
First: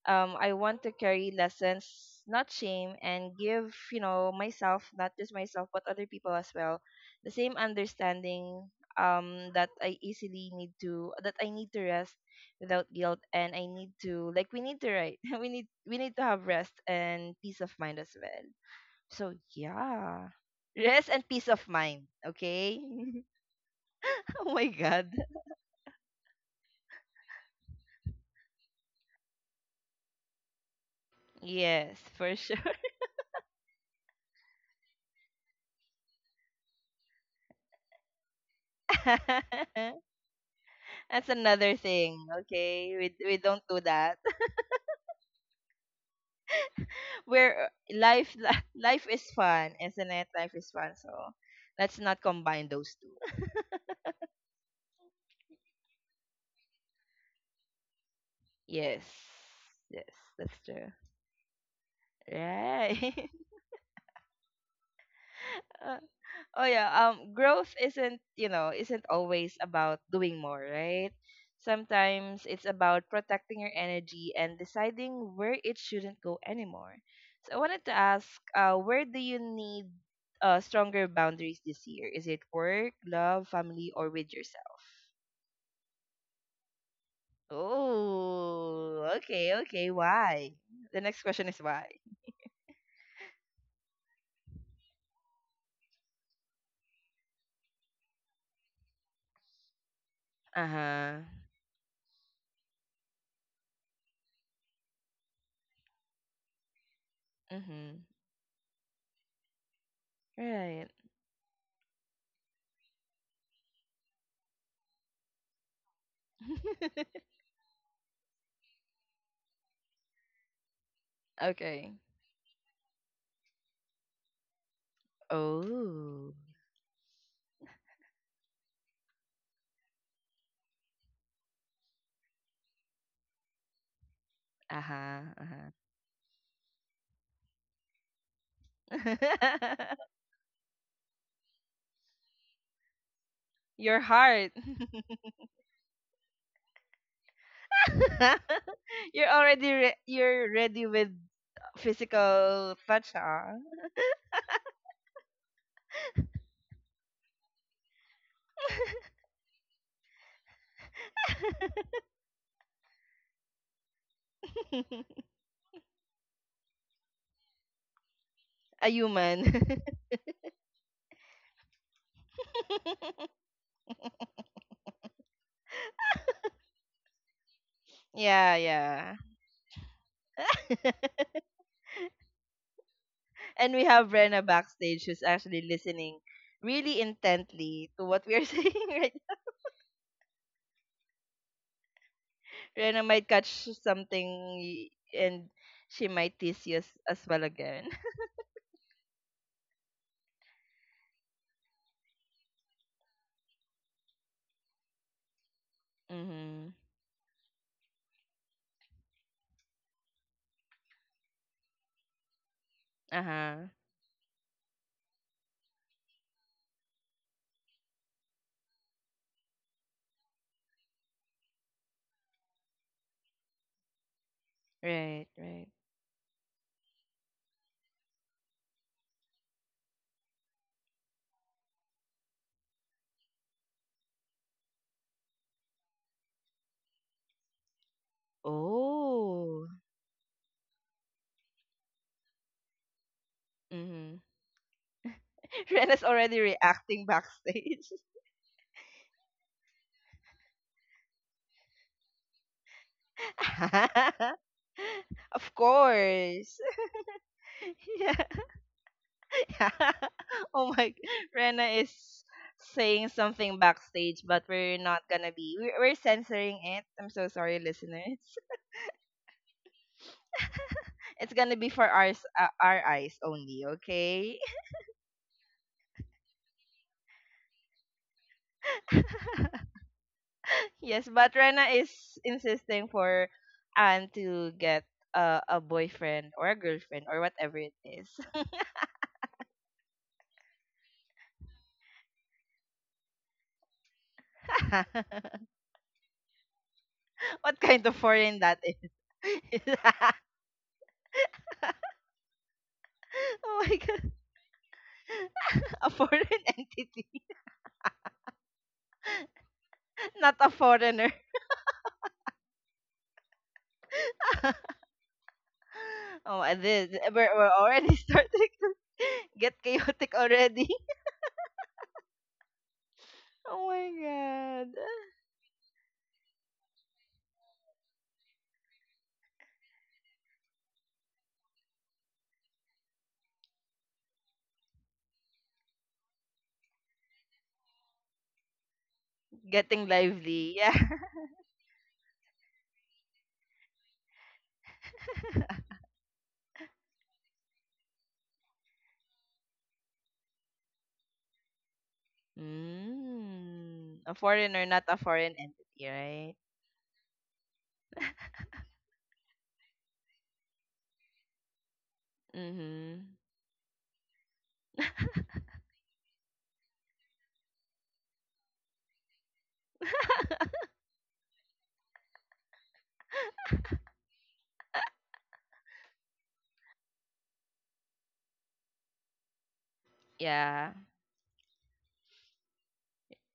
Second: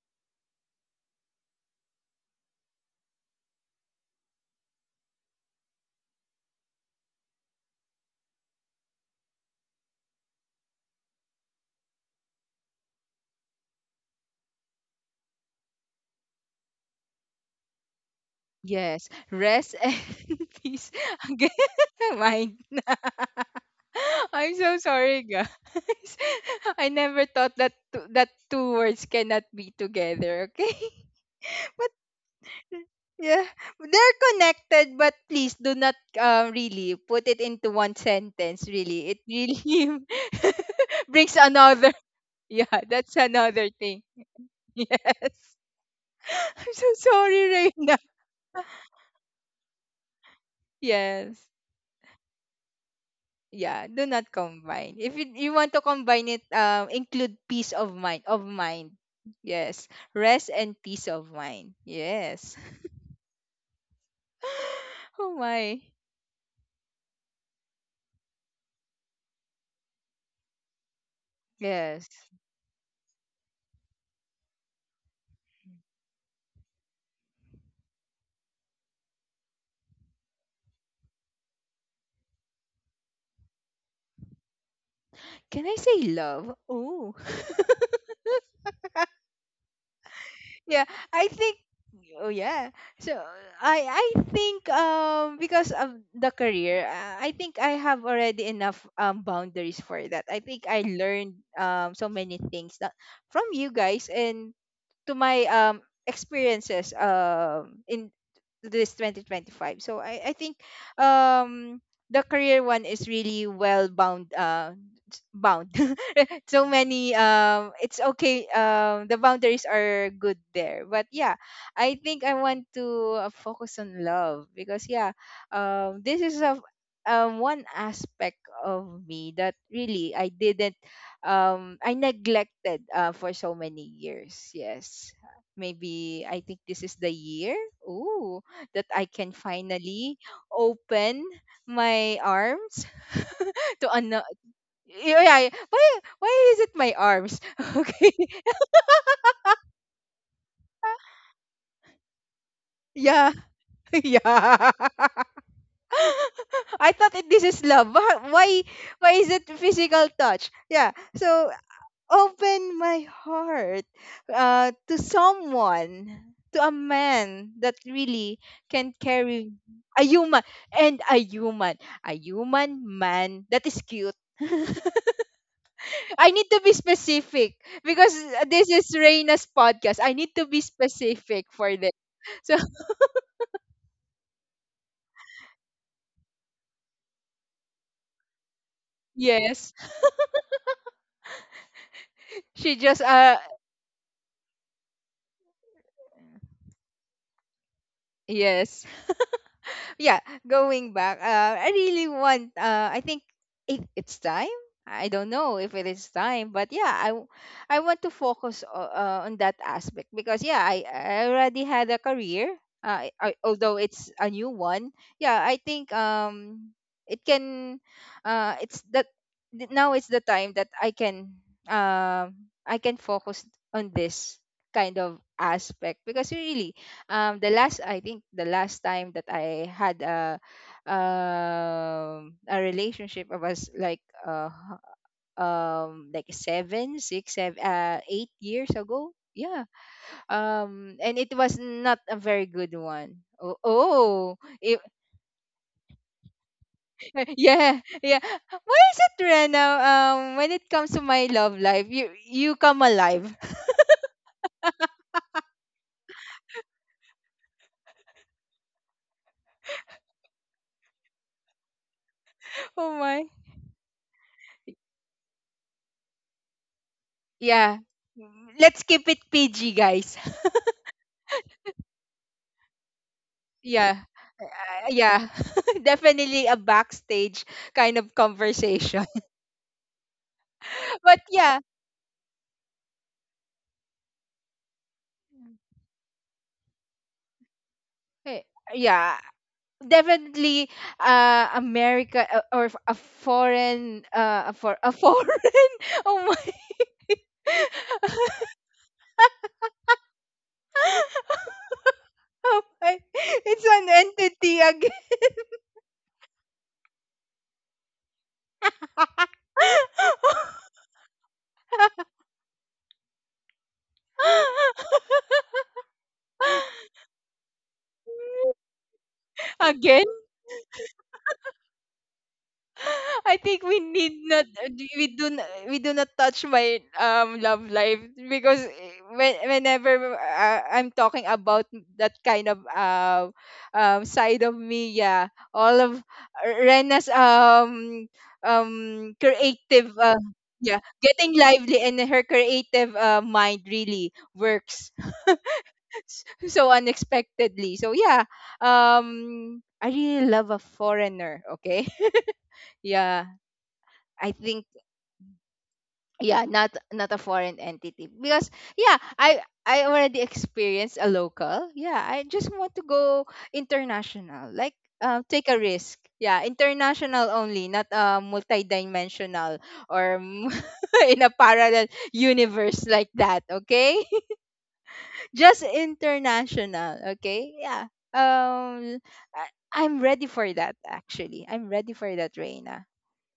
Speaker 1: I want to carry lessons, not shame, and give, you know, myself, not just myself, but other people as well, the same understanding, that I easily need to that I need to rest without guilt. And I need to like, we need to write, we need, we need to have rest and peace of mind as well.
Speaker 2: Yes.
Speaker 1: So
Speaker 2: Rest and
Speaker 1: yeah,
Speaker 2: peace.
Speaker 1: rest and peace
Speaker 2: Okay.
Speaker 1: of mind.
Speaker 2: Mine.
Speaker 1: Okay. Oh
Speaker 2: I'm
Speaker 1: my
Speaker 2: so
Speaker 1: God.
Speaker 2: sorry, guys. I never thought that two words cannot be together. Okay. But
Speaker 1: Yes, for sure.
Speaker 2: yeah, they're connected, but please do not really put it into one sentence. Really, it really
Speaker 1: That's
Speaker 2: brings
Speaker 1: another
Speaker 2: another.
Speaker 1: thing,
Speaker 2: Yeah,
Speaker 1: okay?
Speaker 2: that's
Speaker 1: We don't
Speaker 2: another
Speaker 1: do
Speaker 2: thing.
Speaker 1: that.
Speaker 2: Yes. I'm so sorry,
Speaker 1: Where
Speaker 2: Reina.
Speaker 1: life life is fun, isn't it? Life is fun. So
Speaker 2: Yes.
Speaker 1: let's not combine those two.
Speaker 2: Yeah, do not combine. If you, you want to combine it, include peace of mind. Of mind.
Speaker 1: Yes.
Speaker 2: Yes.
Speaker 1: Yes,
Speaker 2: Rest
Speaker 1: that's
Speaker 2: and
Speaker 1: true.
Speaker 2: peace of mind. Yes.
Speaker 1: Right.
Speaker 2: Oh my.
Speaker 1: Uh, oh yeah, growth isn't, you know, isn't always about doing more, right?
Speaker 2: Yes.
Speaker 1: Sometimes it's about protecting your energy and deciding where it shouldn't go anymore. So I wanted to ask, where do you need stronger boundaries this year? Is it work, love, family or with yourself?
Speaker 2: Can I say love? Oh.
Speaker 1: Oh, okay, okay. Why?
Speaker 2: Yeah,
Speaker 1: The next
Speaker 2: I
Speaker 1: question
Speaker 2: think,
Speaker 1: is why.
Speaker 2: oh yeah, so, I think, because of the career, I think I have already enough boundaries for that. I think
Speaker 1: Uh
Speaker 2: I
Speaker 1: huh.
Speaker 2: learned so many things, that from you guys and to my experiences
Speaker 1: Mhm.
Speaker 2: in this 2025. So, I think
Speaker 1: Right.
Speaker 2: um the career one is really well bound, bound so many, it's okay, the boundaries are good there. But yeah,
Speaker 1: Okay.
Speaker 2: I think I want to focus on love, because yeah, this
Speaker 1: Oh.
Speaker 2: is a, one aspect of me that really I didn't, I neglected for so many years.
Speaker 1: Uh
Speaker 2: Yes.
Speaker 1: huh. Uh
Speaker 2: Maybe I think this is the year, ooh, that I
Speaker 1: huh.
Speaker 2: can finally open my arms to
Speaker 1: Your
Speaker 2: ano,
Speaker 1: heart.
Speaker 2: yeah, yeah, yeah. Why is it my arms? Okay.
Speaker 1: You're already you're ready with physical touch,
Speaker 2: Yeah.
Speaker 1: huh?
Speaker 2: Yeah. I thought it, this is love. Why is it physical touch? Yeah. So, open my heart to someone, to a man that really
Speaker 1: A
Speaker 2: can
Speaker 1: human.
Speaker 2: carry a human, and a human man that is cute. I need to be specific because
Speaker 1: Yeah,
Speaker 2: this is
Speaker 1: yeah.
Speaker 2: Reina's podcast. I need to be specific for this. So
Speaker 1: And we have Rena backstage who's actually listening really intently to what we are saying, right.
Speaker 2: yes, she just,
Speaker 1: Rena might
Speaker 2: uh,
Speaker 1: catch something, and she might tease you as well again.
Speaker 2: yes, yeah, going back, I really want. I think it, it's time. I don't know if it is time, but
Speaker 1: Mhm.
Speaker 2: yeah, I, w- I want to focus on that aspect, because yeah, I already had a career. I,
Speaker 1: Uh-huh.
Speaker 2: although it's a new one, yeah, I think it can, it's that, now it's the time that I can, I can focus on this kind of
Speaker 1: Right, right.
Speaker 2: aspect, because really, the last, I think the last time that I had a relationship, I was like seven 8 years ago, yeah,
Speaker 1: Oh.
Speaker 2: and it was not a very good one. Oh,
Speaker 1: Mhm.
Speaker 2: oh, it,
Speaker 1: Rena's already reacting
Speaker 2: yeah,
Speaker 1: backstage.
Speaker 2: yeah. Why is it Rena? When it comes to my love life, you come alive.
Speaker 1: Of course. Yeah. Oh my, Rena is
Speaker 2: Oh
Speaker 1: saying
Speaker 2: my,
Speaker 1: something backstage, but we're not gonna be. We're censoring it. I'm so sorry,
Speaker 2: yeah.
Speaker 1: listeners.
Speaker 2: Let's keep it PG, guys.
Speaker 1: It's gonna be for our our eyes only,
Speaker 2: Yeah.
Speaker 1: okay?
Speaker 2: Yeah, definitely a backstage kind of conversation.
Speaker 1: Yes,
Speaker 2: But
Speaker 1: but
Speaker 2: yeah,
Speaker 1: Rena is insisting for Anne to get a boyfriend or a girlfriend or whatever it is.
Speaker 2: eh, yeah, definitely America or a foreign for a foreign. Oh my.
Speaker 1: What kind of foreign that is?
Speaker 2: Oh my.
Speaker 1: Oh
Speaker 2: It's
Speaker 1: my
Speaker 2: an
Speaker 1: god,
Speaker 2: entity again.
Speaker 1: a foreign entity, not a foreigner. Oh, and then eh, we're already starting to get
Speaker 2: Again.
Speaker 1: chaotic already.
Speaker 2: I think
Speaker 1: Oh
Speaker 2: we need not,
Speaker 1: my god.
Speaker 2: we do not, we do not touch my love life, because eh, when, whenever I'm talking about that kind of side of me, yeah, all of Rena's um
Speaker 1: Getting
Speaker 2: creative,
Speaker 1: lively. Yeah.
Speaker 2: yeah, getting lively, and her creative mind really works so unexpectedly. So yeah, I really love a foreigner, okay? Yeah,
Speaker 1: Mm. A
Speaker 2: I think,
Speaker 1: foreigner, not a foreign entity, right?
Speaker 2: yeah, not, not a foreign entity, because yeah, I already experienced a local. Yeah, I just want to
Speaker 1: Mm-hmm.
Speaker 2: go international, like, take a risk. Yeah, international only, not multidimensional or m- in a parallel universe like that, okay? Just international, okay? Yeah, um I, I'm ready for that.
Speaker 1: Yeah.
Speaker 2: Actually, I'm ready for that, Reina.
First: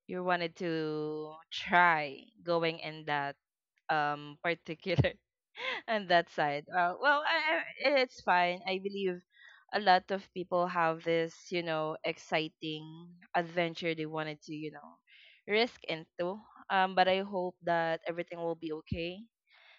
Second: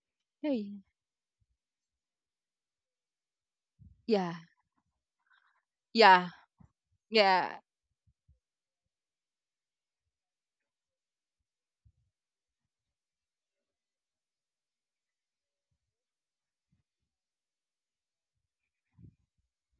Speaker 1: You wanted
Speaker 2: Hey.
Speaker 1: to try going in that
Speaker 2: Yeah,
Speaker 1: particular on
Speaker 2: yeah,
Speaker 1: that side. Well,
Speaker 2: yeah,
Speaker 1: it's fine. I believe a lot of people have this, you know, exciting adventure they wanted to, you know, risk into. But I hope that everything will be okay.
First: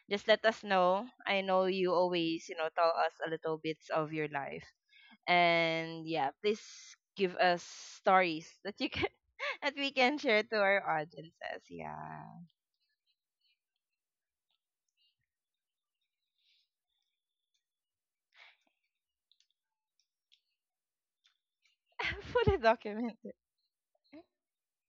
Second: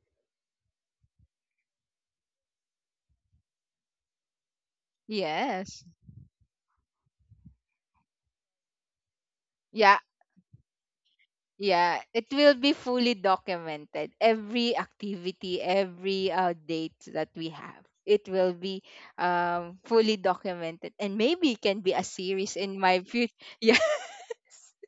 Speaker 1: Just let us know. I know you always, you know, tell us a little bits of your life.
Speaker 2: yes,
Speaker 1: And yeah, please give us stories that you can that we
Speaker 2: yeah.
Speaker 1: can share to our audiences.
Speaker 2: Yeah,
Speaker 1: Yeah.
Speaker 2: it will be fully documented. Every activity, every date that we have, it will be fully documented, and maybe it can be a series
Speaker 1: Fully
Speaker 2: in my future.
Speaker 1: documented.
Speaker 2: Yeah,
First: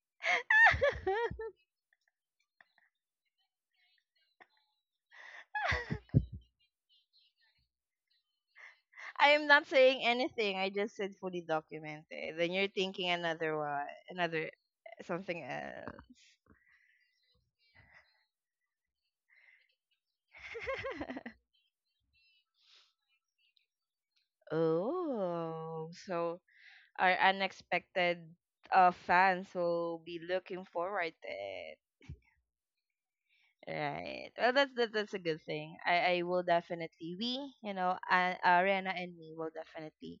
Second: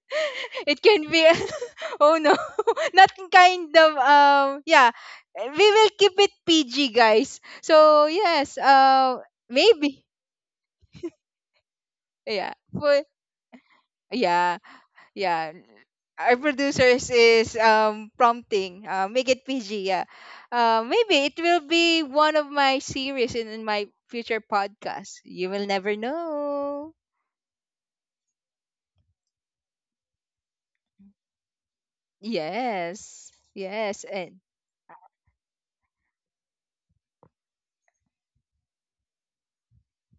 Speaker 2: it can be. A- oh no, not kind of. Yeah, we will keep it PG, guys. So yes,
Speaker 1: I am not saying
Speaker 2: maybe.
Speaker 1: anything. I just said fully documented. Then
Speaker 2: Yeah,
Speaker 1: you're
Speaker 2: for
Speaker 1: thinking another one, another
Speaker 2: yeah.
Speaker 1: something
Speaker 2: Yeah.
Speaker 1: else.
Speaker 2: Our producers is prompting. Make it PG, yeah. Maybe it will be one of my series in my future podcast. You will
Speaker 1: Oh,
Speaker 2: never
Speaker 1: so
Speaker 2: know.
Speaker 1: our unexpected fans will be looking forward to it.
Speaker 2: Yes. Yes.
Speaker 1: Right.
Speaker 2: And
Speaker 1: Well, that, that's a good thing. I will definitely we you know Ariana and me will definitely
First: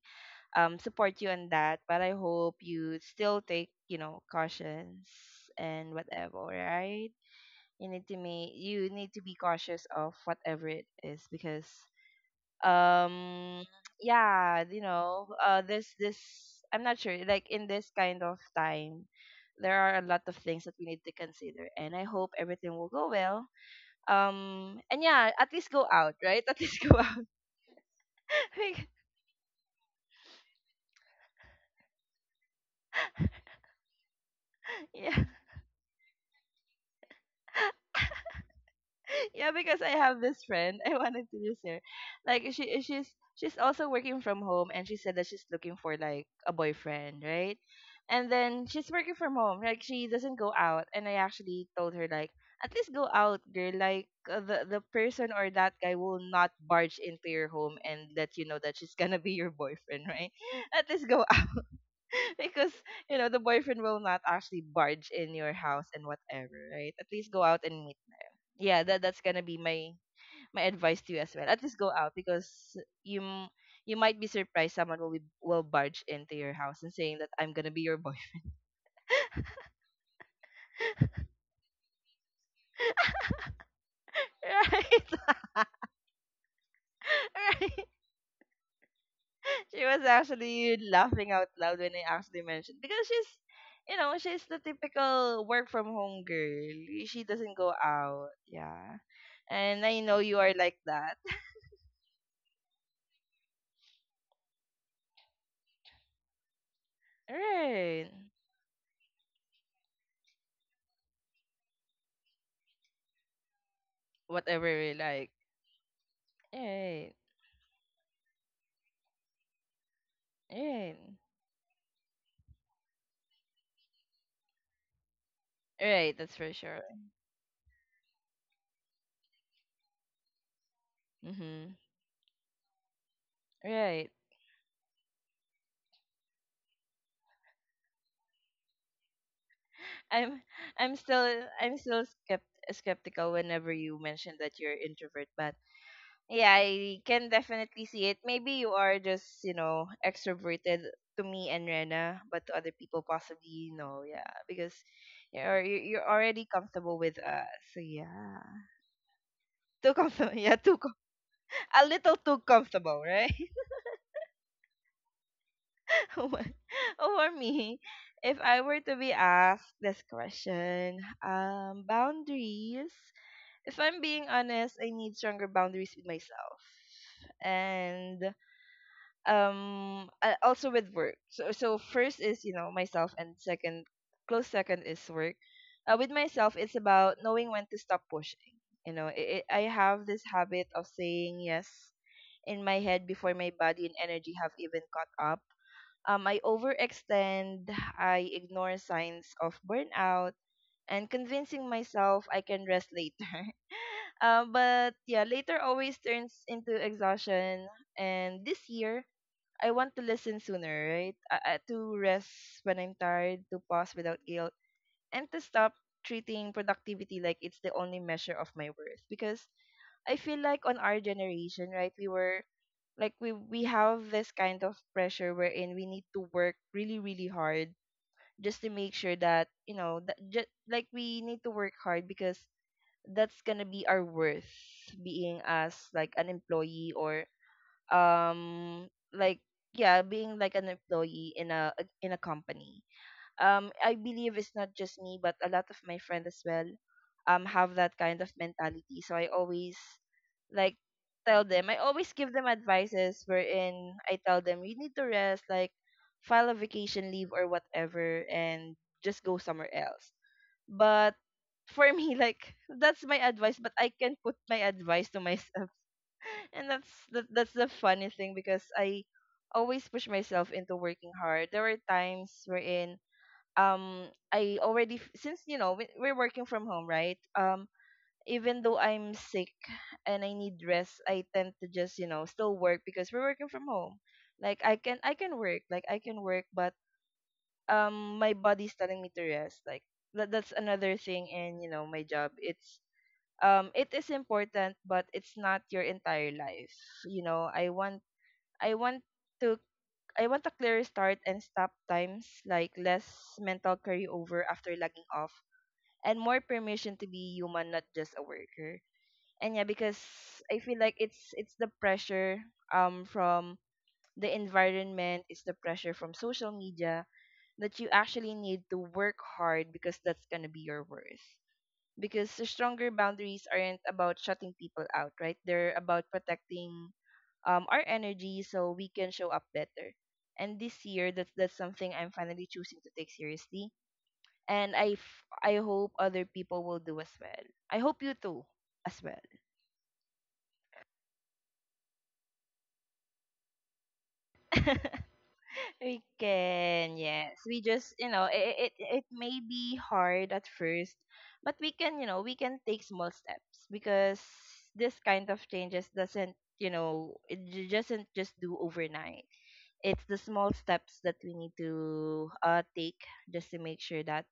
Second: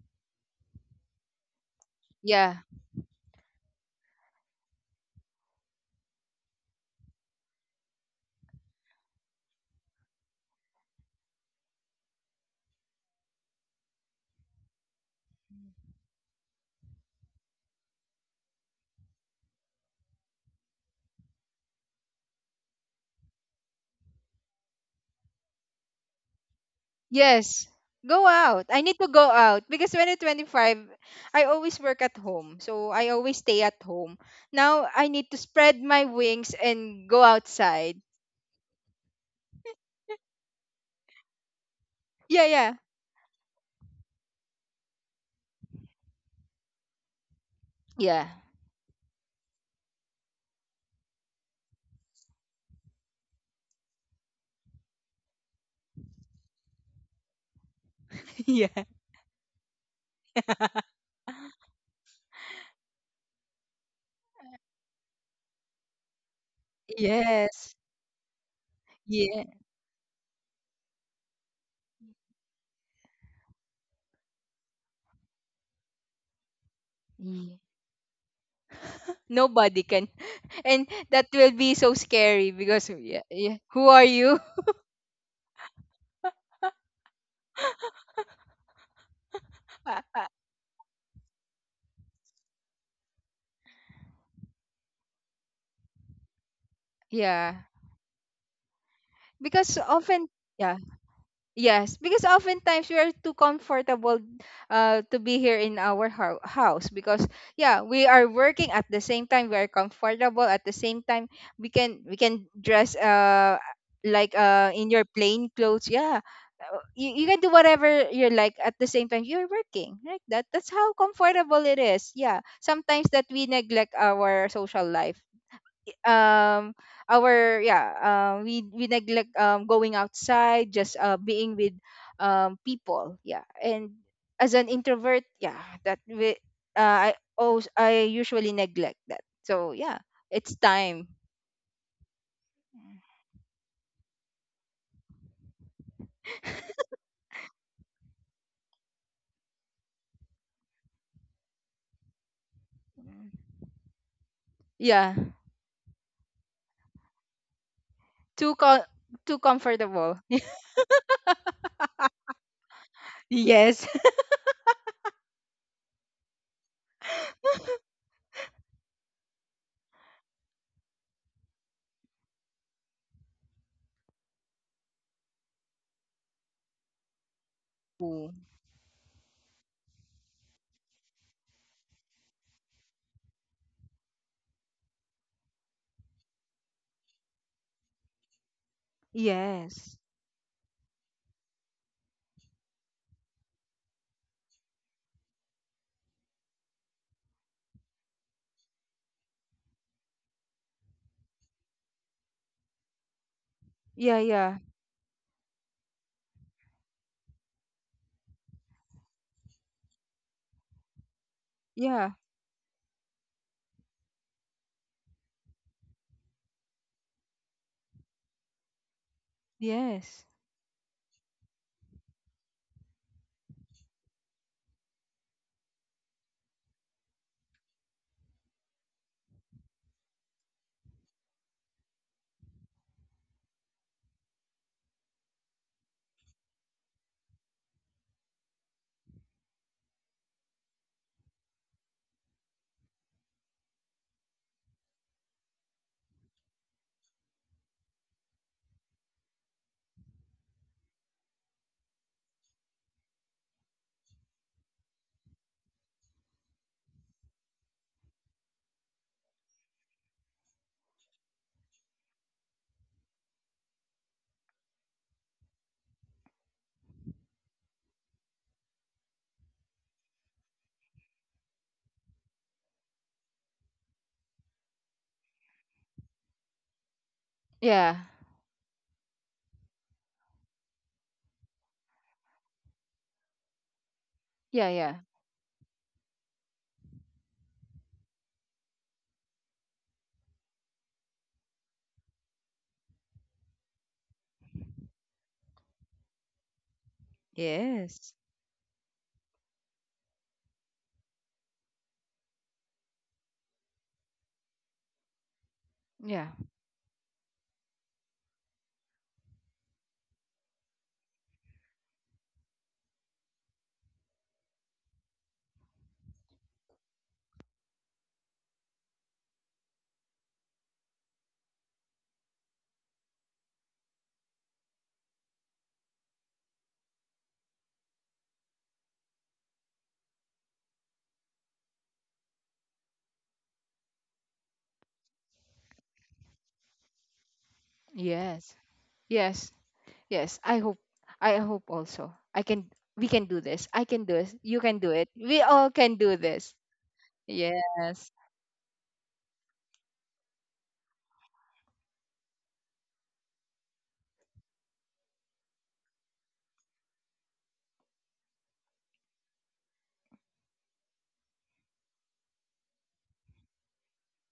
Speaker 1: support you on that. But I hope
Speaker 2: yeah.
Speaker 1: you still take cautions and whatever. Right. you need to make you need to be cautious of whatever it is, because um yeah you know this this I'm not sure, like, in this kind of time there are a lot of things that we need to consider, and I hope everything will go well. And yeah, at least go out, right? At least go out.
Speaker 2: Yes. Go out. I
Speaker 1: Like,
Speaker 2: need to go out because 2025 I always work at home. So I always stay at home. Now I
Speaker 1: yeah.
Speaker 2: need to spread my wings and go outside.
Speaker 1: Yeah, because I have this friend. I wanted to use her. Like,
Speaker 2: Yeah, yeah.
Speaker 1: she's she's also working from home, and she said that she's looking for, like, a boyfriend, right?
Speaker 2: Yeah.
Speaker 1: And then she's working from home. Like, she doesn't go out, and I actually told her, like, at least go out, girl. Like, the person or that guy will not barge into your home and let you know that
Speaker 2: Yeah.
Speaker 1: she's gonna be your boyfriend, right? At least go out because you know the boyfriend will not actually barge in your house and whatever, right? At least go out
Speaker 2: Yes.
Speaker 1: and meet. Yeah, that's gonna
Speaker 2: Yeah.
Speaker 1: be my my advice to you as well. At least go out, because you m- you might be surprised someone will be, will barge into your house and saying that I'm
Speaker 2: Yeah.
Speaker 1: gonna be your boyfriend.
Speaker 2: Nobody can. And that will be so scary, because yeah, yeah. Who are you?
Speaker 1: Right? Right? She was actually laughing out loud when I actually mentioned, because she's she's the typical work from home girl. She doesn't
Speaker 2: Yeah.
Speaker 1: go out. Yeah,
Speaker 2: Because
Speaker 1: and I know
Speaker 2: often,
Speaker 1: you are like
Speaker 2: yeah,
Speaker 1: that.
Speaker 2: yes, because oftentimes we are too comfortable to be here in our house, because yeah, we
Speaker 1: Right.
Speaker 2: are working at the same time, we are comfortable at the same time. We can, we can dress like
Speaker 1: Whatever you
Speaker 2: in your
Speaker 1: like.
Speaker 2: plain clothes. Yeah.
Speaker 1: Right.
Speaker 2: You, you can do whatever you like at the same time you're working like that. That's how
Speaker 1: Right.
Speaker 2: comfortable it is. Yeah. Sometimes that we neglect our social life,
Speaker 1: Right. That's for
Speaker 2: um
Speaker 1: sure.
Speaker 2: our, yeah, we neglect going outside, just being with
Speaker 1: Mhm.
Speaker 2: people, yeah. And
Speaker 1: Right.
Speaker 2: as an introvert, yeah, that we i, oh, I usually neglect that. So yeah,
Speaker 1: I'm
Speaker 2: it's
Speaker 1: I'm
Speaker 2: time.
Speaker 1: still I'm still skeptical whenever you mention that you're introvert, but yeah, I can definitely see it. Maybe you are just extroverted to me and Rena, but to other people possibly no, yeah, because
Speaker 2: Yeah,
Speaker 1: you're already comfortable with us. So yeah,
Speaker 2: too co- too
Speaker 1: too
Speaker 2: comfortable.
Speaker 1: comfortable, yeah, a little too comfortable, right?
Speaker 2: Yes.
Speaker 1: Over over me, if I were to be asked this question, boundaries. If I'm being honest, I need stronger boundaries with myself and
Speaker 2: Ooh.
Speaker 1: also with work. So first is, you know, myself, and second, close second, is work. With myself it's about knowing when to stop pushing. You know, it I
Speaker 2: Yes,
Speaker 1: have this habit of saying yes in my head before my body and energy have even caught up. I overextend, I ignore signs of burnout and convincing myself I can rest later.
Speaker 2: yeah,
Speaker 1: um,
Speaker 2: yeah,
Speaker 1: but yeah, later always turns into exhaustion. And this year, I want to listen sooner, right? To
Speaker 2: yeah,
Speaker 1: rest when I'm tired, to pause without guilt, and to stop treating productivity like it's the only measure of my worth. Because I
Speaker 2: yes,
Speaker 1: feel like on our generation, right, we were, like, we have this kind of pressure wherein we need to work really really hard just to make sure that, you know, that, just like, we need to work hard because that's gonna be our worth, being as like an employee or um like yeah, being like an employee in a company. I believe it's not just me but a lot of my friends as well have that kind of mentality, so I always, like, tell them, I always give them advices wherein I tell them you need to rest, like, file a vacation leave or whatever, and just go somewhere else. But for me, like, that's my advice, but I can put my advice to myself. And that's the funny thing, because I always push myself into working hard. There were times wherein um since, you know, we're working from home, right?
Speaker 2: yeah,
Speaker 1: Even though I'm sick and I need rest, I tend to just, you know, still work, because we're working from home. Like,
Speaker 2: yeah, yeah,
Speaker 1: I can work, like, I can work, but my body's telling me to rest. Like, that's another thing in, you know, my job. It's it is important, but it's not your entire life. You know,
Speaker 2: yes,
Speaker 1: i want to I want a clear start and stop times, like, less mental carryover after logging off, and
Speaker 2: yeah,
Speaker 1: more permission to be human, not just a worker. And yeah, because I feel like it's the pressure from the environment, it's the pressure from social media, that you actually need to work hard because that's going to be your worth. Because the stronger boundaries aren't about shutting people out, right? They're about protecting our energy so we can show up better. And this year, that's something I'm finally choosing to take seriously. And I hope other people will do as well. I hope you too
Speaker 2: yes,
Speaker 1: as well.
Speaker 2: yes. Yes, I hope. I hope also. I can. We can do this. I can do this. You can do it. We all can
Speaker 1: We
Speaker 2: do this.
Speaker 1: can, yes. We just,
Speaker 2: Yes.
Speaker 1: you know, it may be hard at first, but we can, you know, we can take small steps, because this kind of changes doesn't, you know, doesn't just do overnight. It's the small steps that we need to take just to make sure that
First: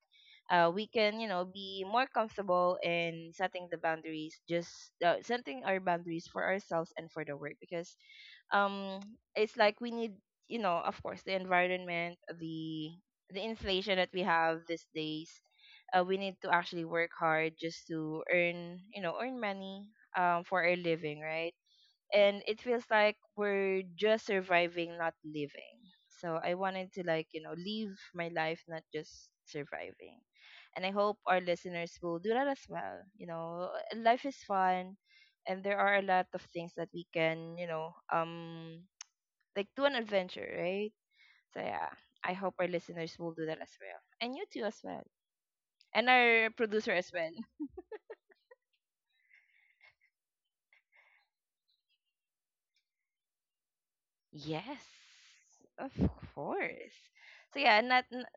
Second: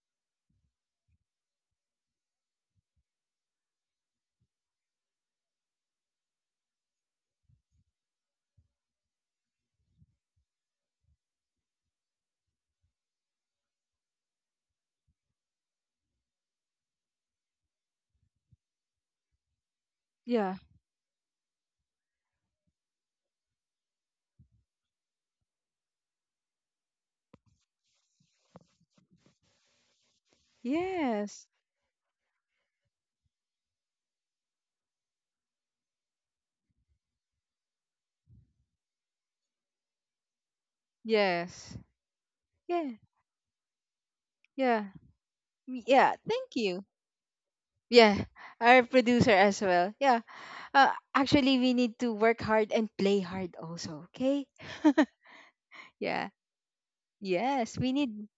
Speaker 1: we can, you know, be more comfortable in setting the boundaries, just setting our boundaries for ourselves and for the work, because um it's like we need, you know, of course, the environment, the inflation that we have these days, we need to actually work hard just to earn, you know, earn money
Speaker 2: Yeah.
Speaker 1: for our living, right? And it feels like we're just surviving, not living. So I wanted to, like, you know, live my life, not just surviving. And I hope our
Speaker 2: Yes.
Speaker 1: listeners will do that as well. You know, life is fun, and there are a lot of things that we can, you know, do, an adventure, right? So
Speaker 2: Yes.
Speaker 1: yeah, I hope our
Speaker 2: Yeah.
Speaker 1: listeners will do that as well. And you too as
Speaker 2: Yeah.
Speaker 1: well.
Speaker 2: We-
Speaker 1: And
Speaker 2: Yeah.
Speaker 1: our
Speaker 2: Thank you.
Speaker 1: producer as well.
Speaker 2: Yeah. Our producer as well. Yeah. Actually, we need to work hard and play hard also. Okay.
Speaker 1: Yes, of
Speaker 2: Yeah.
Speaker 1: course. So
Speaker 2: Yes.
Speaker 1: yeah,
Speaker 2: We
Speaker 1: not,
Speaker 2: need.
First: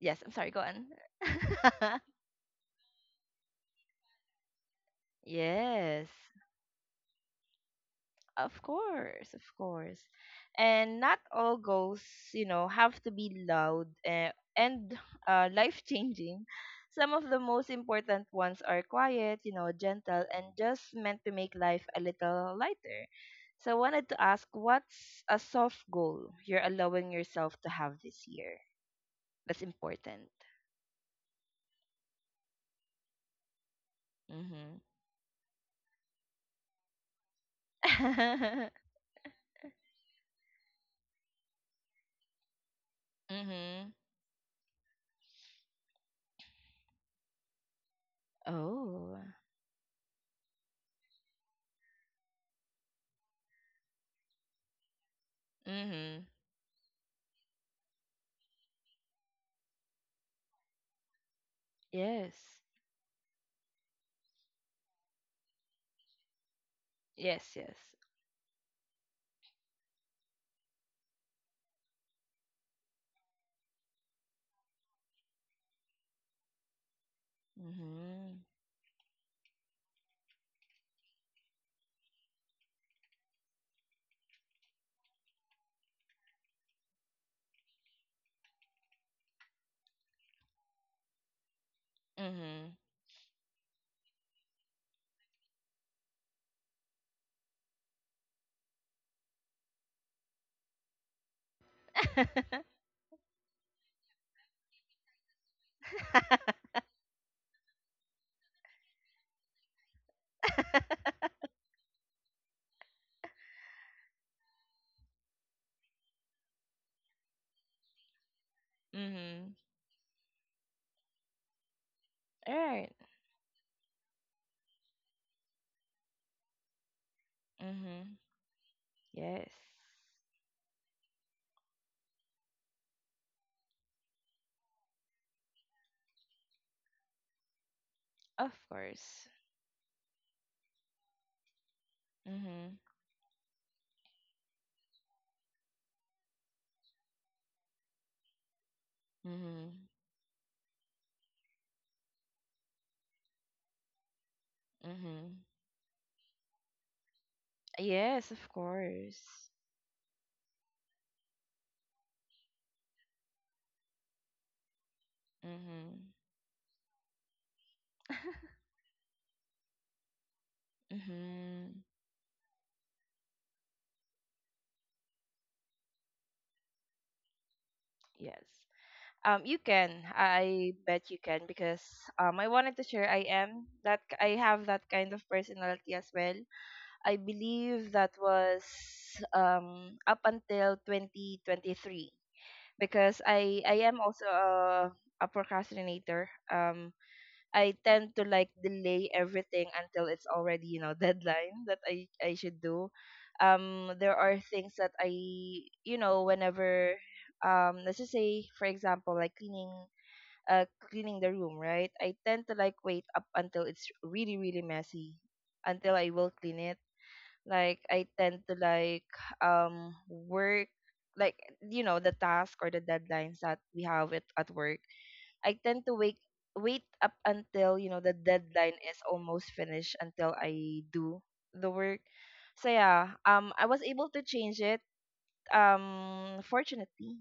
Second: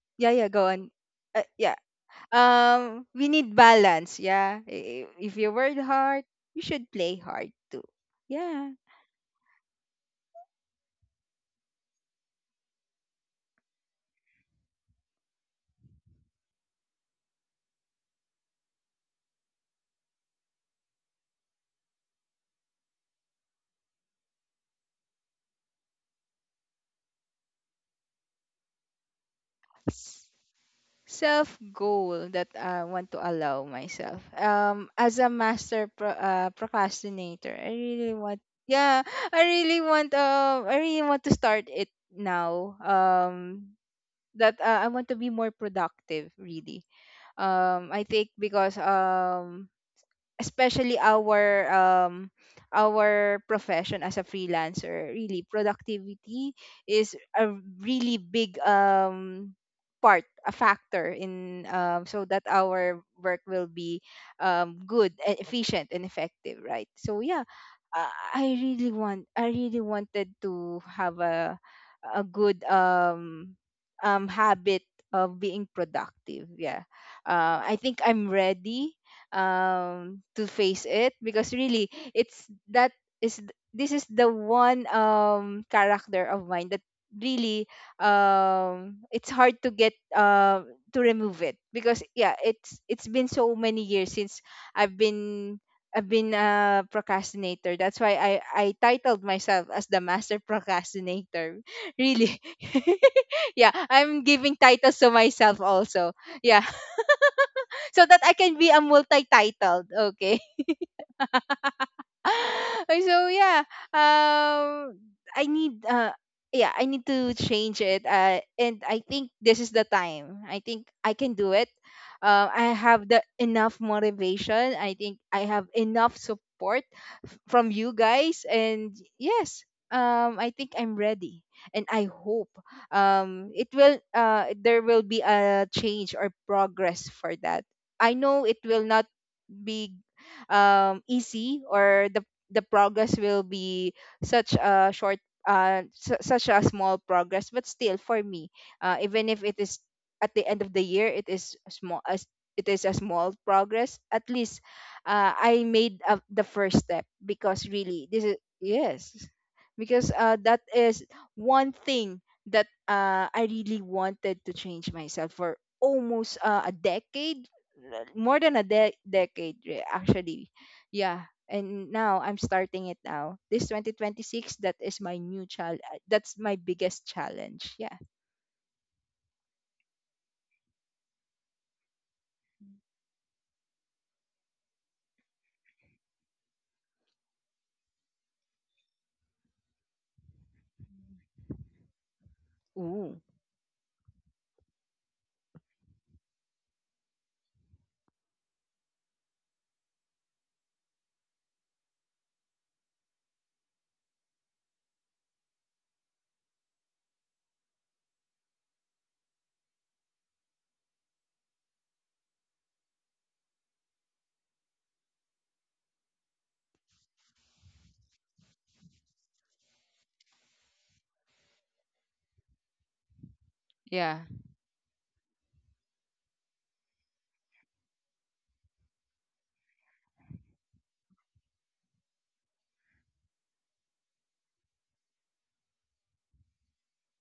Speaker 1: Yes,
Speaker 2: Yeah.
Speaker 1: I'm
Speaker 2: Yeah.
Speaker 1: sorry, go
Speaker 2: Go
Speaker 1: on.
Speaker 2: on. Yeah. We need balance. Yeah. If you work
Speaker 1: Yes,
Speaker 2: hard, you should play hard too.
Speaker 1: of
Speaker 2: Yeah.
Speaker 1: course, of course. And not all goals, you know, have to be loud and life-changing. Some of the most important ones are quiet, you know, gentle, and just meant to make life a little lighter. So I wanted to ask, what's a soft goal you're allowing yourself to have this year? That's important.
Speaker 2: Self goal that I want to allow myself,
Speaker 1: Mm-hmm.
Speaker 2: as a master procrastinator, I really want, yeah, I really want, I really want to start it now.
Speaker 1: Mm-hmm.
Speaker 2: That I want to be more productive, really. I think because
Speaker 1: Oh.
Speaker 2: especially our profession as a freelancer, really
Speaker 1: Mm-hmm.
Speaker 2: productivity is a really big part, a factor in, so
Speaker 1: Yes.
Speaker 2: that our work will be good and efficient and effective, right? So yeah,
Speaker 1: Yes, yes.
Speaker 2: I really want, I really wanted to have a good habit of being productive. Yeah. I think I'm
Speaker 1: Mhm.
Speaker 2: ready to face it because really it's that is this is the one character of mine that really it's hard to get to remove it because yeah,
Speaker 1: Mhm.
Speaker 2: it's been so many years since I've been, I've been a procrastinator. That's why I titled myself as the master procrastinator.
Speaker 1: Mhm.
Speaker 2: Really. Yeah, I'm giving titles to myself also. Yeah. So that I can be a multi-titled. Okay. So yeah, um I need yeah, I need to change it. And I think this is the time. I think I can do it.
Speaker 1: All
Speaker 2: I
Speaker 1: right.
Speaker 2: have the enough motivation. I think I have enough support from you
Speaker 1: Mhm.
Speaker 2: guys, and
Speaker 1: Yes.
Speaker 2: yes, I think I'm ready, and I hope it will, there will be a change or progress for that. I know
Speaker 1: Of
Speaker 2: it will not
Speaker 1: course.
Speaker 2: be easy, or the
Speaker 1: Mhm.
Speaker 2: progress will be such a short, such a small progress, but still for me, even if it is
Speaker 1: Mhm.
Speaker 2: at the end of the year, it is small as, it is a small progress, at least
Speaker 1: Mhm.
Speaker 2: I made the first step, because really this
Speaker 1: Yes,
Speaker 2: is,
Speaker 1: of
Speaker 2: yes,
Speaker 1: course.
Speaker 2: because that is one thing that I really wanted to change myself for
Speaker 1: Mhm.
Speaker 2: almost a decade, more than a decade actually. Yeah.
Speaker 1: Mhm.
Speaker 2: And now I'm starting it now, this 2026. That is my new challenge. That's my biggest challenge. Yeah.
Speaker 1: Yes. You can. I bet you can because I wanted to share, I am that I have that kind of personality as well. I believe that was up until 2023, because
Speaker 2: Ooh.
Speaker 1: I am also a procrastinator. I tend to, like, delay everything until it's already, you know, deadline that I should do. There are things that I, you know, whenever let's just say for example, like, cleaning cleaning the room, right? I tend to, like, wait up until it's really really messy until I will clean it. Like, I tend to, like, work, like, you know, the task or the deadlines that we have
Speaker 2: Yeah.
Speaker 1: at work, I tend to wake wait up until, you know, the deadline is almost finished until I do the work. So yeah, I was able to change it fortunately.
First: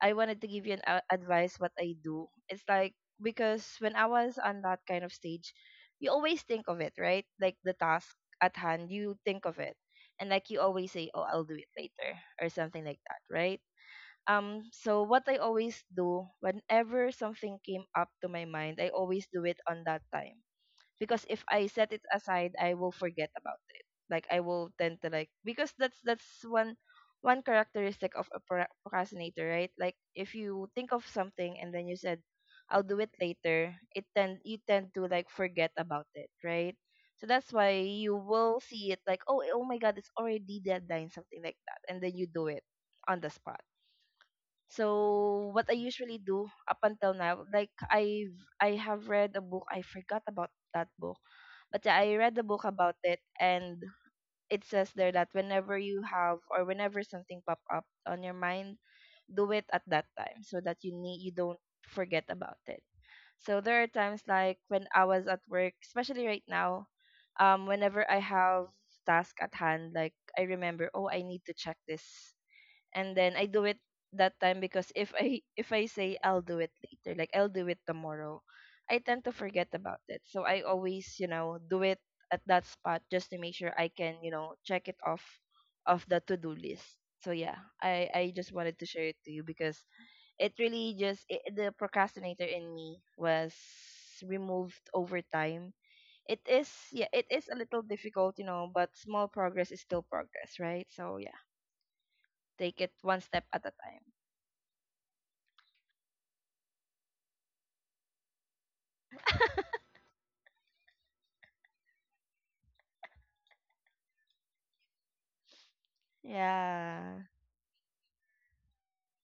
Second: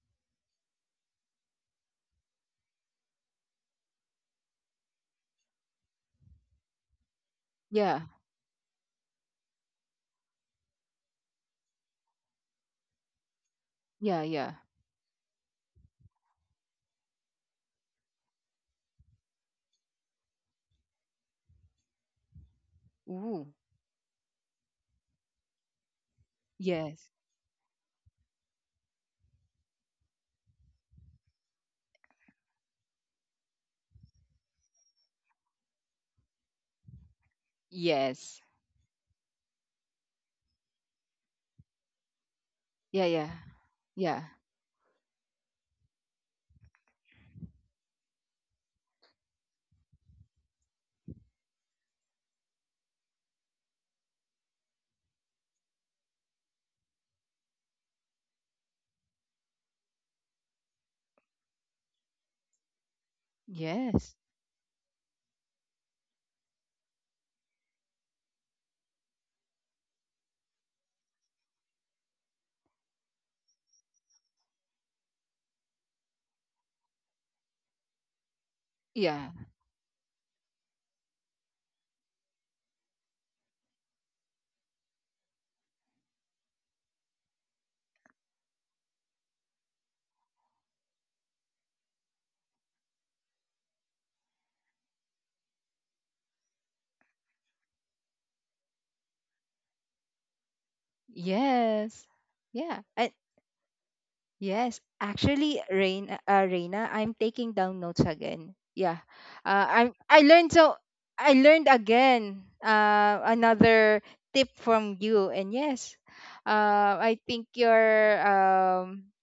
Speaker 1: I wanted to give you an a advice what I do. It's like, because when I was on that kind of stage, you always think of it, right? Like the
Speaker 2: Yeah.
Speaker 1: task at hand, you think of it. And, like, you always say, "Oh, I'll do it later," or something like that, right?
Speaker 2: Yeah. Yeah.
Speaker 1: So what I always do whenever something came up to my mind, I always do it on that time, because if I set it aside, I will forget
Speaker 2: Ooh.
Speaker 1: about it. Like, I will tend to, like, because that's one
Speaker 2: Yes.
Speaker 1: one characteristic of a procrastinator, right? Like, if you think of something and then you said, "I'll do it later," it tend you tend to, like, forget about it, right? So that's why you
Speaker 2: Yes.
Speaker 1: will see it like, "Oh, oh my God, it's already deadline," something like that, and then you do it
Speaker 2: Yeah.
Speaker 1: on the
Speaker 2: Yeah.
Speaker 1: spot.
Speaker 2: Yeah.
Speaker 1: So what I usually do up until now, like, I have read a book, I forgot about that book. But yeah, I read the book about it, and it says there that whenever you have, or whenever something pop up on your mind, do it at that time so that you don't forget about it. So there are
Speaker 2: Yes.
Speaker 1: times like when I was at work, especially right now, whenever I have task at hand, like I remember, oh, I need to check this and then I do it that time because if I say I'll do it later, like I'll do it tomorrow, I tend to
Speaker 2: Yeah.
Speaker 1: forget about it. So I always do it at that spot just to make sure I can check it off of the to-do list. So yeah, I just wanted to share it to you because it really just the procrastinator in me was removed over time. It is, yeah, it is a little difficult, but small progress is still progress, right? So yeah,
Speaker 2: Yes.
Speaker 1: take
Speaker 2: Yeah.
Speaker 1: it
Speaker 2: And
Speaker 1: one step at a time.
Speaker 2: yes, actually, Rain, Reina, I'm taking down notes again. Yeah, I'm, I learned so, I learned again. Another tip from you, and yes, I
Speaker 1: Yeah.
Speaker 2: think you're um,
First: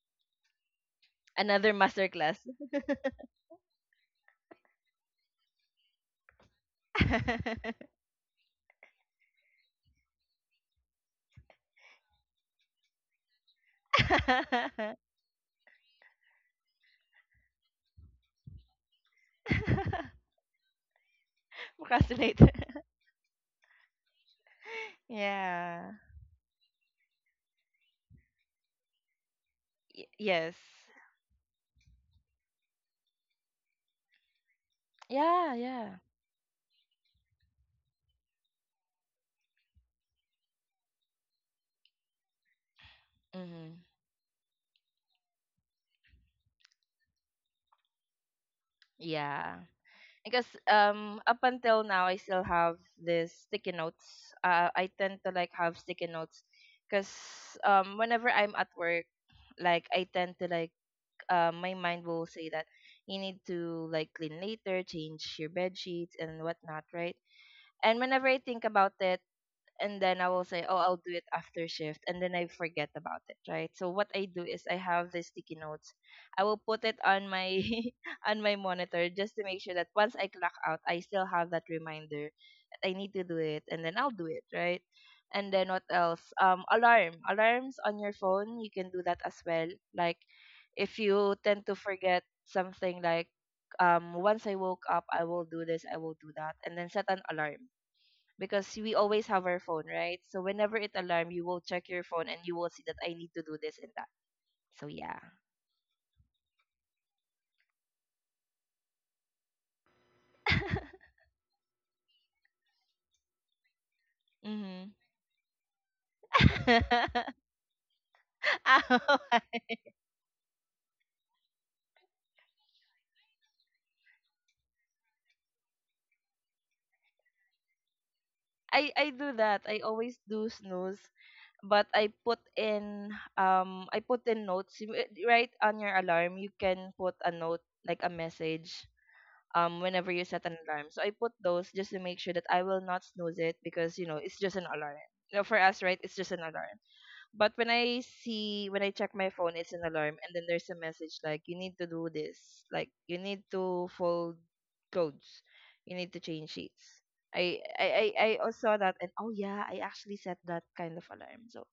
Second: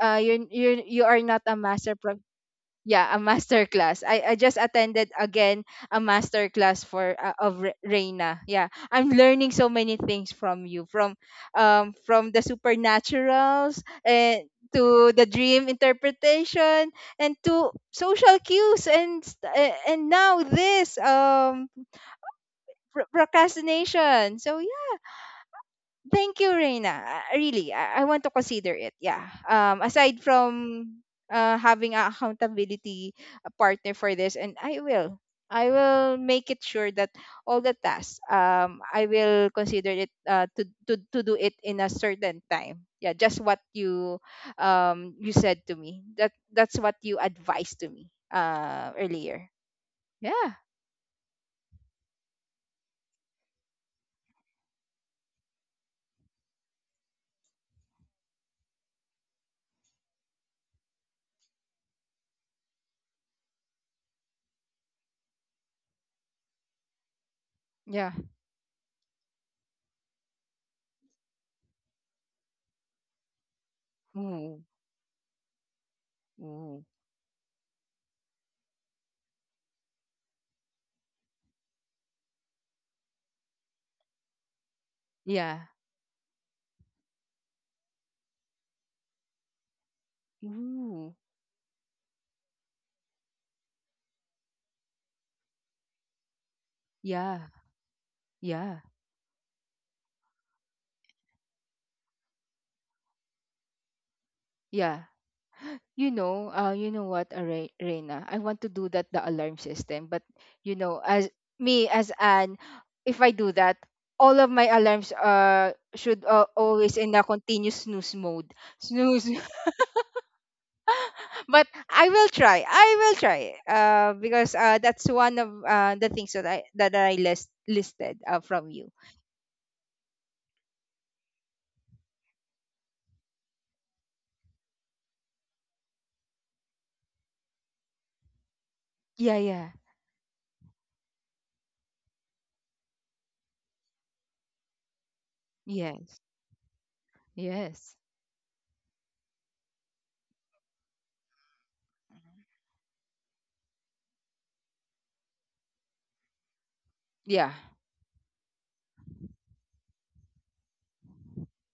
Speaker 2: uh, you you are not a
Speaker 1: Another
Speaker 2: master,
Speaker 1: masterclass.
Speaker 2: yeah, a master class, I just attended again a master class for, of Reina. Yeah, I'm learning so many things from you, from the supernaturals, and to the dream interpretation, and to social cues, and and now this
Speaker 1: Procrastinator.
Speaker 2: procrastination. So
Speaker 1: Yeah.
Speaker 2: thank you, Reina. Really, I want to consider it. Yeah.
Speaker 1: Y-
Speaker 2: Aside
Speaker 1: yes.
Speaker 2: from having a accountability partner for this, and
Speaker 1: Yeah,
Speaker 2: I
Speaker 1: yeah.
Speaker 2: will make it sure that all the tasks, I will consider it to do it in a certain time. Yeah, just what
Speaker 1: Hmm.
Speaker 2: you you said to me. That that's what you advised to me earlier.
Speaker 1: Yeah. Because
Speaker 2: Yeah.
Speaker 1: up until now I still have this sticky notes. I tend to like have sticky notes because whenever I'm at work, like I tend to like my mind will say that you need to like clean later, change your bed sheets and whatnot, right? And
Speaker 2: Yeah.
Speaker 1: whenever I think about it, and then I will say, "Oh, I'll do it after shift," and then I forget about it, right? So what I do is
Speaker 2: Ooh,
Speaker 1: I have the sticky notes. I will
Speaker 2: ooh.
Speaker 1: put it on my on my monitor just to make sure that once I clock out, I still have that reminder that I need to do it, and then I'll do it, right? And
Speaker 2: Yeah.
Speaker 1: then what else? Alarms on your phone. You can do that as well. Like if
Speaker 2: Ooh.
Speaker 1: you tend to forget something, like once I woke up, I will do this, I will do that, and then set an
Speaker 2: Yeah.
Speaker 1: alarm because
Speaker 2: Yeah.
Speaker 1: we always have our phone, right? So whenever it alarm, you will check your phone and you will see that I need to do this and that. So
Speaker 2: Yeah.
Speaker 1: yeah.
Speaker 2: You know what, Reina? I want to do that, the alarm system, but you know, as me as an, if I do that, all of my
Speaker 1: Mhm.
Speaker 2: alarms should always in a continuous snooze mode.
Speaker 1: Ow.
Speaker 2: Snooze. But I will try. I will try. Because that's one of the things that I listed from you.
Speaker 1: I do that. I always do snooze, but I put in notes. Right on your alarm. You can put a note like a message
Speaker 2: Yeah, yeah.
Speaker 1: whenever you set an alarm. So I put those just to make sure that I will not snooze it because it's just an alarm. You know, for us, right? It's
Speaker 2: Yes.
Speaker 1: just an alarm. But when
Speaker 2: Yes.
Speaker 1: I see when I check my phone, it's an alarm, and then there's a message like you need to do this, like you need to fold clothes, you need to change sheets.
Speaker 2: Yeah.
Speaker 1: I also saw that, and oh yeah, I actually set that kind of alarm. So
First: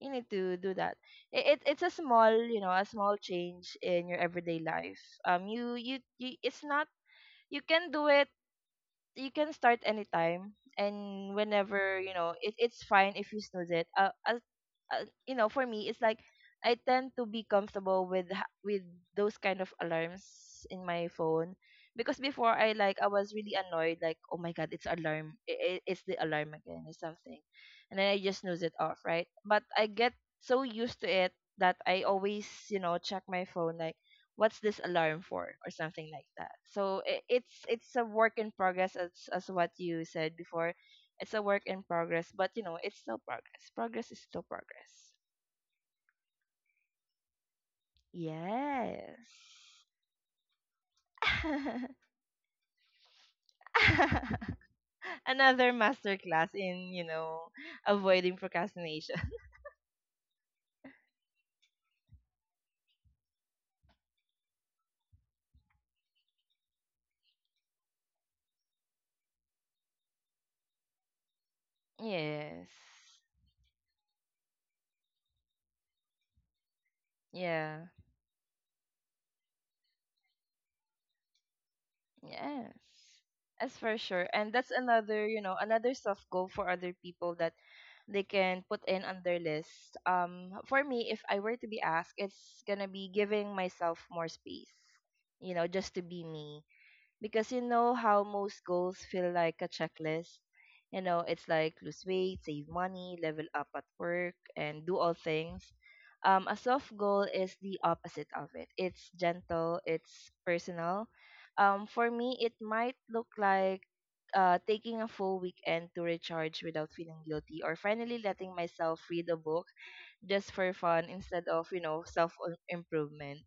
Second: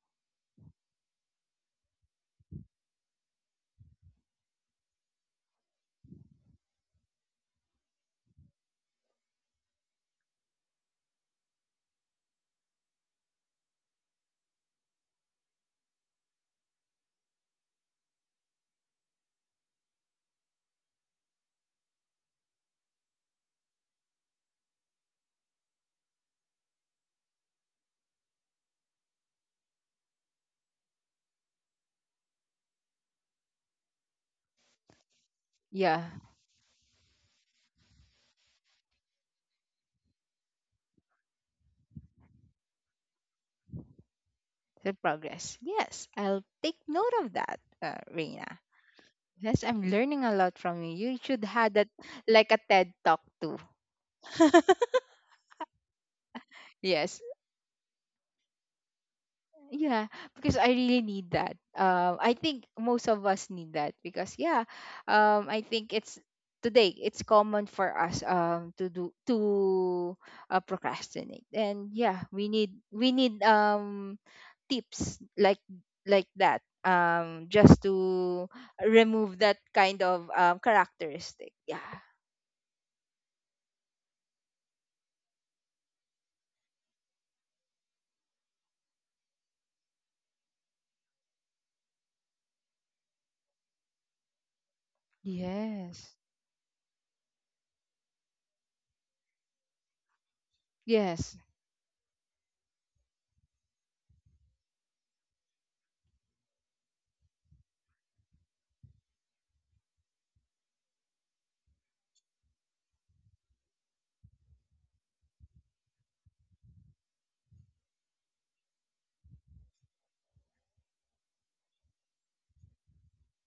Speaker 1: you need to do that. It's a small, you know, a small change in your everyday life. You it's not you can do it, you can start anytime and whenever you know it, it's fine if you snooze it as, you know for me it's like I tend to be comfortable with those kind of alarms in my phone because before I was really annoyed like oh my god it's alarm, it's the alarm again or something and then I just snooze it off, right? But I get so used to it that I always check my phone like what's this alarm for or
Speaker 2: Yeah.
Speaker 1: something like that. So it's a work in progress, as what you said before. It's a work in progress, but it's still progress. Progress is still
Speaker 2: The
Speaker 1: progress.
Speaker 2: progress. Yes, I'll take note of that, Reina.
Speaker 1: Yes.
Speaker 2: Yes, I'm learning a lot from you. You should have that like a TED talk too.
Speaker 1: Another masterclass in, you
Speaker 2: Yes.
Speaker 1: know avoiding procrastination.
Speaker 2: Yeah, because I really need that. I think most of us need that, because yeah, I think it's today, it's common for us to do to procrastinate, and yeah,
Speaker 1: Yes.
Speaker 2: we need tips like that, just
Speaker 1: Yeah.
Speaker 2: to remove that kind of characteristic. Yeah.
Speaker 1: Yes, that's for sure. And that's another, you know, another soft goal for other people that they can put in on their list. For me, if I were to be asked, it's gonna be giving myself more space, just to
Speaker 2: Yes.
Speaker 1: be me because you know how most goals feel like a checklist. You know,
Speaker 2: Yes.
Speaker 1: it's like lose weight, save money, level up at work, and do all things. A soft goal is the opposite of it. It's gentle, it's personal. For me, it might look like taking a full weekend to recharge without feeling guilty, or finally letting myself read a book just for fun instead of self improvement.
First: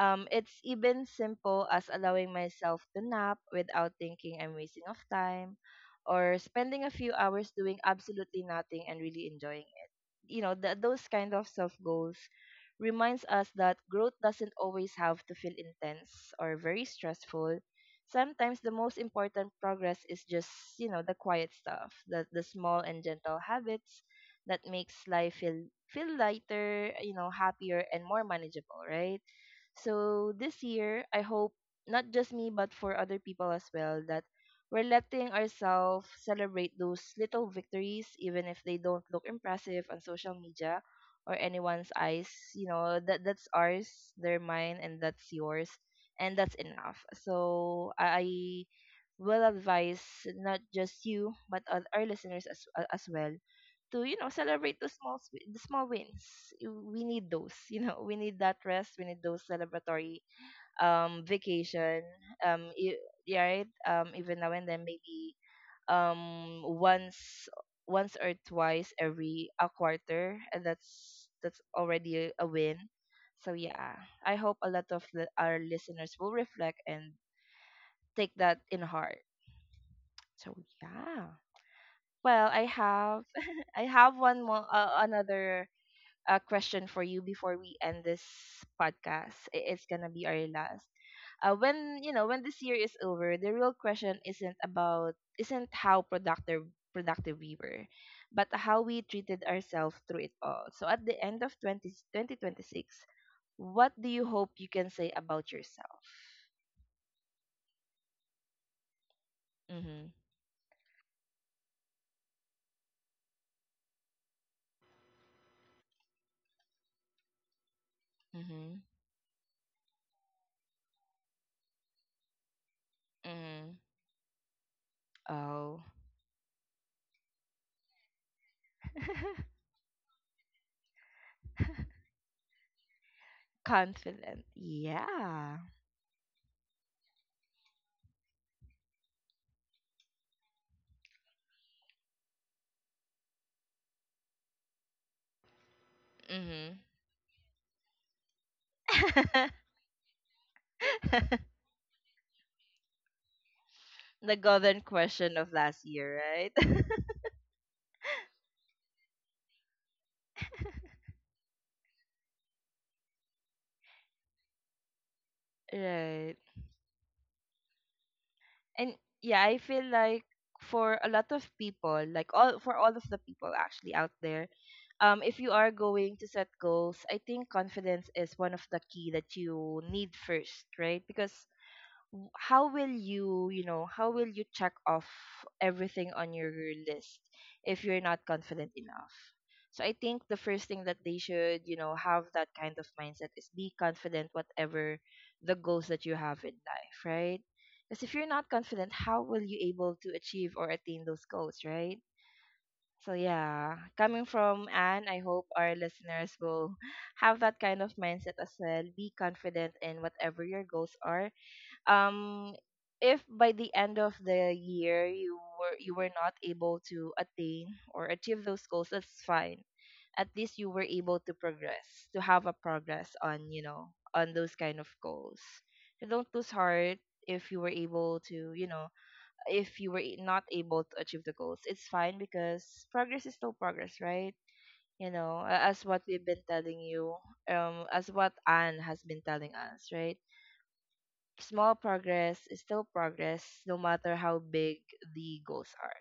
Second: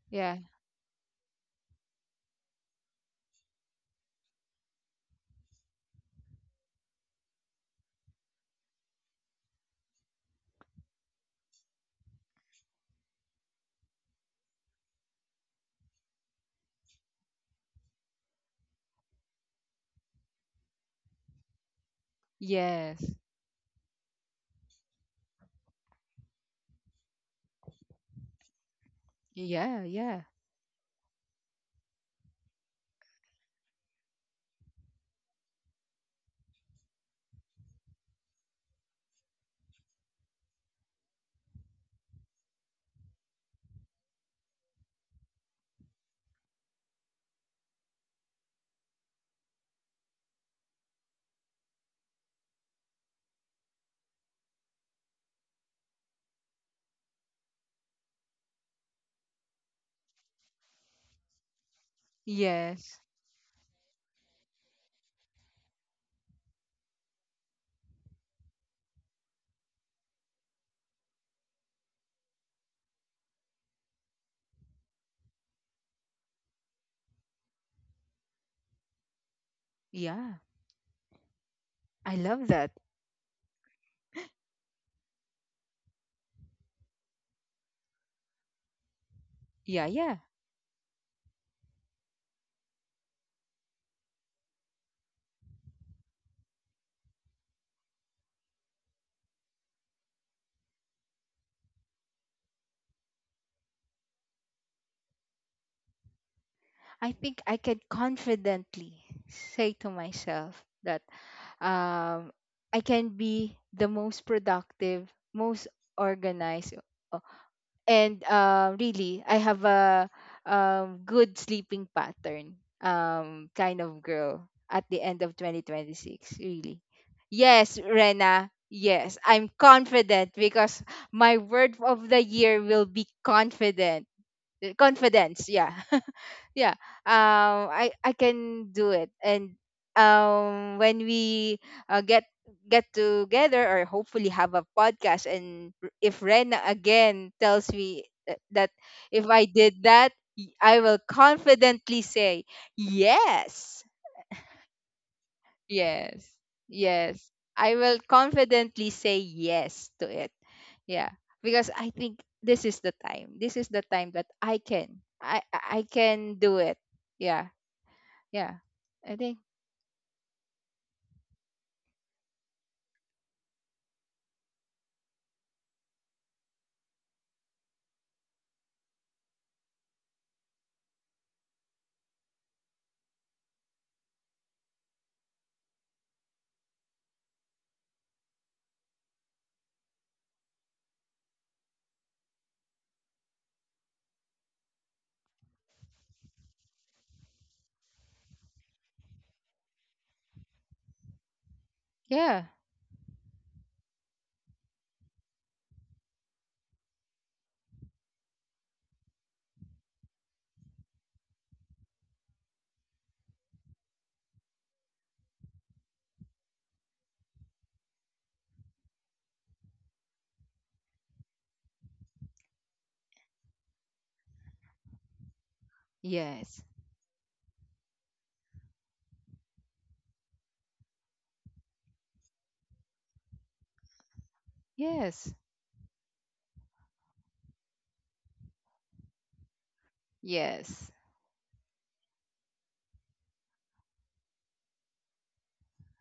Speaker 2: Yeah.
Speaker 1: It's even simple as allowing myself to nap without thinking I'm wasting of time or spending a few hours doing absolutely nothing and really enjoying it. You know, those kind of self goals reminds us that growth doesn't always have to feel intense or very stressful. Sometimes the most important progress is just, you know, the quiet stuff, the small and
Speaker 2: Yes.
Speaker 1: gentle habits that makes life feel lighter, you know, happier and more manageable, right?
Speaker 2: Yeah. Yeah.
Speaker 1: So this year, I hope not just me, but for other people as well, that we're letting ourselves celebrate those little victories, even if they don't look impressive on social media or anyone's eyes. You know, that that's ours, they're mine, and that's yours, and that's enough. So I will advise not just you but all our listeners as well to, celebrate the small s-, the small wins. We need those, you know, we need that rest. We need those celebratory vacation. Um, e-
Speaker 2: Yes.
Speaker 1: yeah, right. Even now and then maybe um once once or twice every a quarter, and that's already a win. So yeah, I hope a lot of our listeners will reflect and take that in heart.
Speaker 2: Yeah.
Speaker 1: So yeah.
Speaker 2: I
Speaker 1: Well,
Speaker 2: love
Speaker 1: I
Speaker 2: that.
Speaker 1: have I have one more another question for you before we end this podcast. It's
Speaker 2: Yeah.
Speaker 1: gonna
Speaker 2: Yeah.
Speaker 1: be our last. When, when this year is over, the real question isn't how productive we were, but how we treated ourselves through it all. So at the end of twenty twenty six, what do you hope you can say about yourself?
Speaker 2: I think I can confidently say to
Speaker 1: Mm-hmm.
Speaker 2: myself that um, I can be the most productive, most organized, and
Speaker 1: Mm-hmm.
Speaker 2: really I have a good sleeping pattern,
Speaker 1: Mm-hmm.
Speaker 2: kind of girl at the end of
Speaker 1: Oh.
Speaker 2: 2026, really. Yes, Rena. Yes, I'm confident, because my word of the year will be confident.
Speaker 1: Confident.
Speaker 2: Confidence,
Speaker 1: Yeah.
Speaker 2: yeah. Yeah. I can do it, and when we uh, get get together, or hopefully have a podcast, and if Rena
Speaker 1: Mm-hmm.
Speaker 2: again tells me that if I did that, I will confidently say yes.
Speaker 1: The golden question of last year,
Speaker 2: Yes.
Speaker 1: right?
Speaker 2: Yes. I will confidently say yes to it. Yeah, because I think this is the time, this is the time that I I can
Speaker 1: Right.
Speaker 2: do it. Yeah. Yeah.
Speaker 1: And
Speaker 2: I think
Speaker 1: yeah, I feel like for a lot of people, like all for all of the people actually out there, if you are going to set goals, I think confidence is one of the key that you need first, right? Because how will you check off everything on your list if you're not confident enough. So I think the first thing that they should have that kind of mindset is be confident whatever the goals that you have in life, right? Because if you're not confident, how will you able to achieve or attain those goals, right?
Speaker 2: yeah.
Speaker 1: So yeah, coming from Anne, I hope our listeners will have that kind of mindset as well. Be confident in whatever your goals are. um if by the end of the year you were not able to attain or achieve those goals, that's fine. At least you were able to progress, to have a progress on you know on those kind of goals. So don't lose
Speaker 2: Yes.
Speaker 1: heart. If you were able to you know if you were I- not able to achieve the goals, it's fine because progress is still progress, right? You
Speaker 2: Yes.
Speaker 1: know, as what we've been telling you, as what Anne has been telling us, right?
Speaker 2: Yes.
Speaker 1: Small progress is still progress, no matter how big the goals are.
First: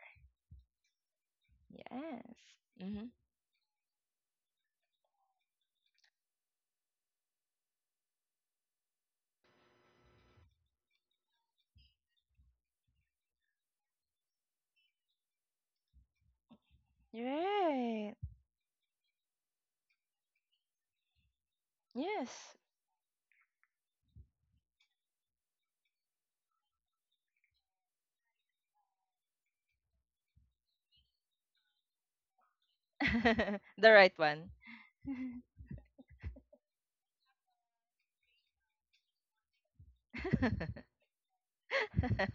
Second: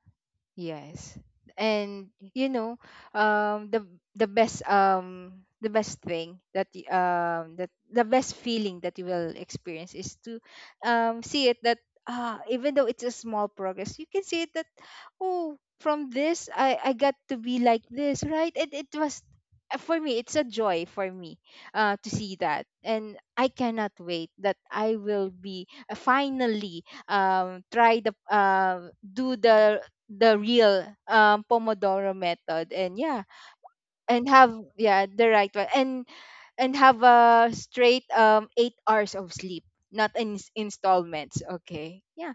Speaker 2: Yes. And
Speaker 1: Yes.
Speaker 2: you know,
Speaker 1: Mm-hmm.
Speaker 2: um the the best, the best thing that that the best feeling that you will experience is to see it, that ah, even though it's a small progress, you can see it that oh, from this I got to be like
Speaker 1: Right.
Speaker 2: this, right? And it was for me, it's a joy for me to see
Speaker 1: Yes.
Speaker 2: that, and I cannot wait that I will be finally try the do the real pomodoro method, and yeah,
Speaker 1: The right
Speaker 2: and
Speaker 1: one.
Speaker 2: have yeah the right one, and have a straight 8 hours of sleep, not in installments, okay. Yeah.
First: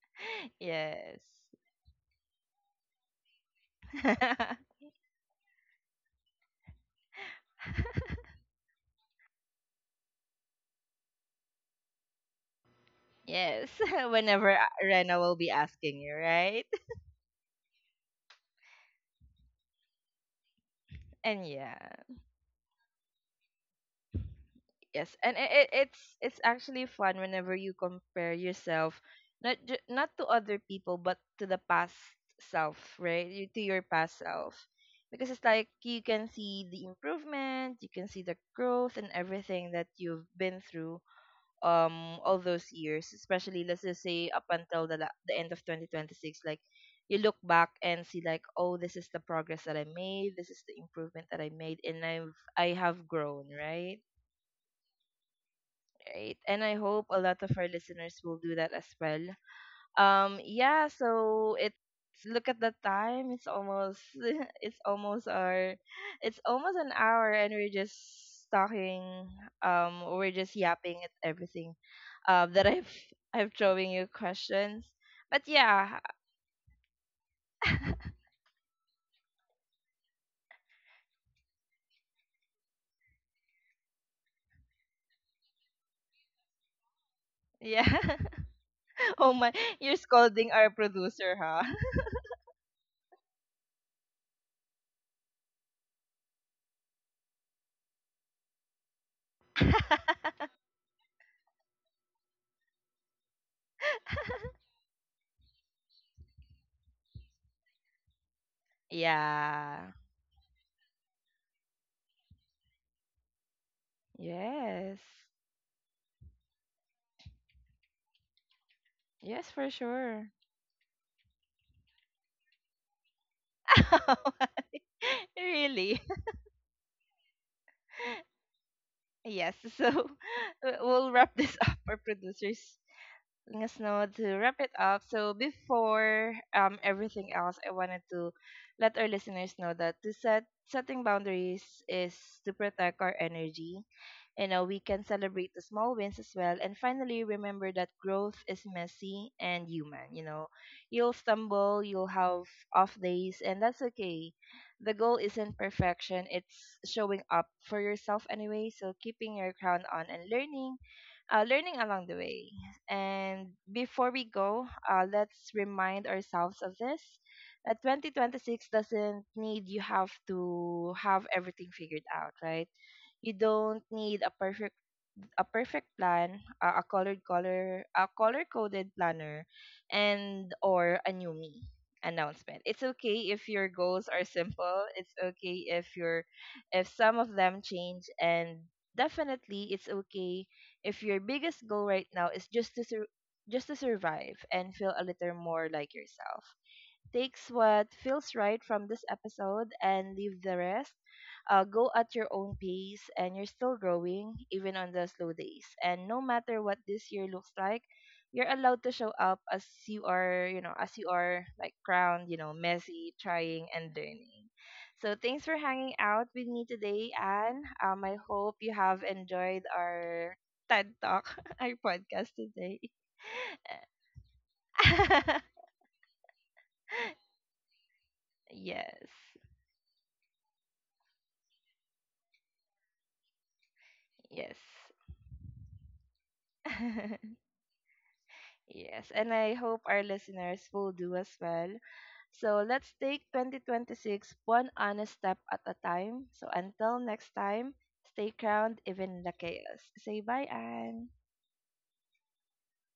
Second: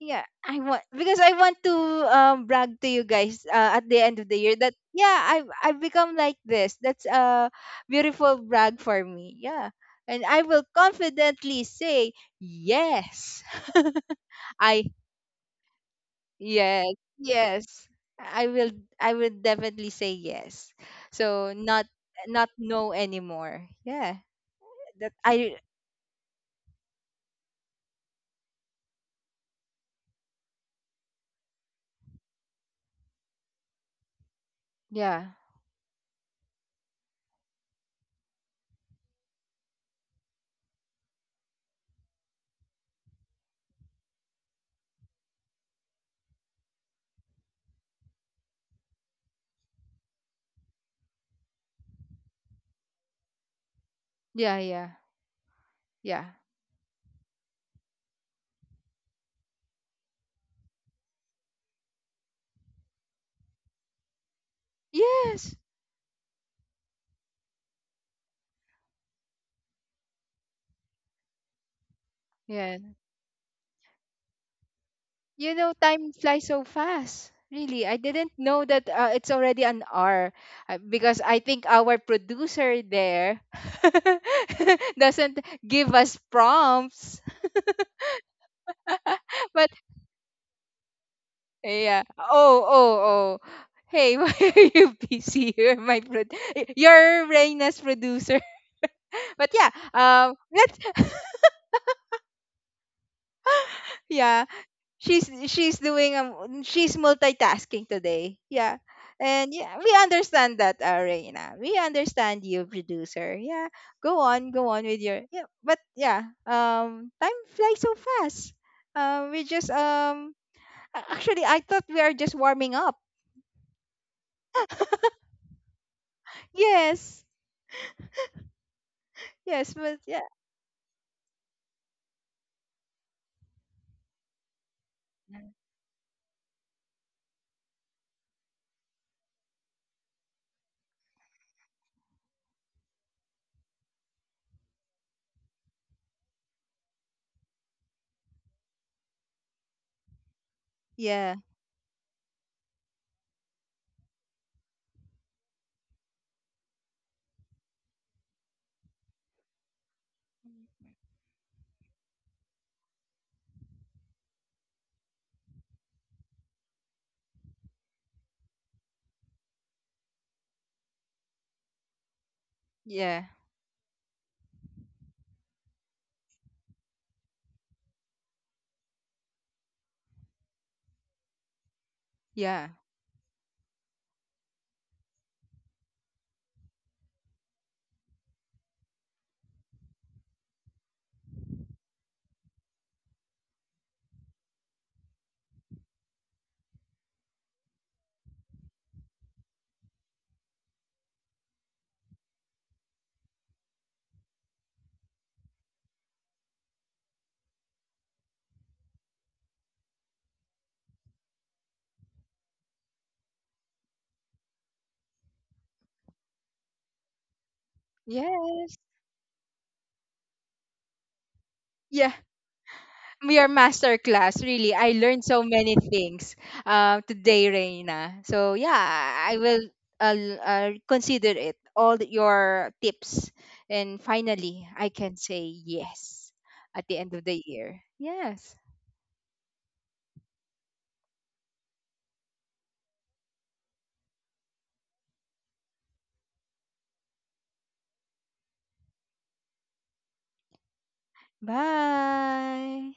Speaker 2: Yeah, I want, because
Speaker 1: Yes.
Speaker 2: I want to brag to you guys at the end of the year that yeah, I've become like this. That's a beautiful brag for me. Yeah. And I will confidently say yes.
Speaker 1: Yes. Whenever
Speaker 2: I,
Speaker 1: Rena will be asking you, right?
Speaker 2: yes, yes. I will, I will definitely say yes.
Speaker 1: And
Speaker 2: So
Speaker 1: yeah.
Speaker 2: not, not no anymore. Yeah. That
Speaker 1: Yes, and it,
Speaker 2: I,
Speaker 1: it, it's it's actually fun whenever you compare yourself not to other people but to the past self, right? You, to your past self.
Speaker 2: yeah.
Speaker 1: Because it's like you can see the improvement, you can see the growth and everything that you've been through all those years, especially let's just say up until the the end of 2026. Like you look back and see like, oh, this is the progress that I made, this is the improvement that I made and I have grown, right?
Speaker 2: Yeah, yeah. Yeah.
Speaker 1: Right. And I hope a lot of our listeners will do that as well. Yeah, so it's look at the time. It's almost it's almost
Speaker 2: Yes.
Speaker 1: our it's almost an hour and we're just talking, we're just yapping at everything, that
Speaker 2: Yeah.
Speaker 1: I've throwing you questions. But
Speaker 2: You know,
Speaker 1: yeah.
Speaker 2: time flies so fast. Really, I didn't know that it's already an hour, because I think our producer there doesn't give us prompts.
Speaker 1: Yeah. Oh my,
Speaker 2: But
Speaker 1: you're scolding our producer, huh?
Speaker 2: yeah. Oh, oh, oh. Hey, why are you busy? You're my you're Reina's producer. But yeah, let's. Yeah, she's doing she's multitasking today. Yeah, and yeah, we
Speaker 1: Yeah.
Speaker 2: understand that, Reina. We understand you, producer. Yeah, go on, go on
Speaker 1: Yes.
Speaker 2: with your yeah. But yeah, time flies so fast. We
Speaker 1: Yes, for
Speaker 2: just
Speaker 1: sure.
Speaker 2: um, actually, I thought we are just warming up.
Speaker 1: Really?
Speaker 2: Yes,
Speaker 1: Yes.
Speaker 2: yes,
Speaker 1: So
Speaker 2: but yeah.
Speaker 1: we'll wrap this up. Our producers letting us know to wrap it up. So before everything else, I wanted to let our listeners know that to set setting boundaries is to protect our energy. You know, we can celebrate the small wins as well. And finally, remember that growth is messy and human. You know, you'll
Speaker 2: Yeah,
Speaker 1: stumble, you'll have off days, and that's okay. The goal isn't perfection, it's showing up for yourself anyway. So, keeping your crown on and learning along the way. And before we go, let's remind ourselves of this, that 2026 doesn't need you have to have everything figured out, right?
Speaker 2: yeah,
Speaker 1: You don't need a perfect plan, a color coded planner, and or a new me announcement.
Speaker 2: yeah.
Speaker 1: It's okay if your goals are simple. It's okay if some of them change and definitely it's okay if your biggest goal right now is just to survive and feel a little more like yourself. Takes what feels right from this episode and leave the rest. Go at your own pace, and you're still growing, even on the slow days. And no matter what this year looks like, you're allowed to show up as you are, like crowned, messy, trying, and learning. So thanks for hanging out with me today, Anne. I hope you
Speaker 2: Yes.
Speaker 1: have enjoyed our TED Talk, our
Speaker 2: Yeah,
Speaker 1: podcast today.
Speaker 2: your master class. Really, I learned so many things today, Reina. So yeah, I
Speaker 1: Yes.
Speaker 2: will uh, consider it, all your tips, and
Speaker 1: Yes.
Speaker 2: finally, I can say yes at the end of the year. Yes.
Speaker 1: Yes, and I hope our listeners will do as well. So let's take 2026 one honest step at a time. So until next time, stay crowned even in the chaos. Say bye, Anne.
Speaker 2: Bye.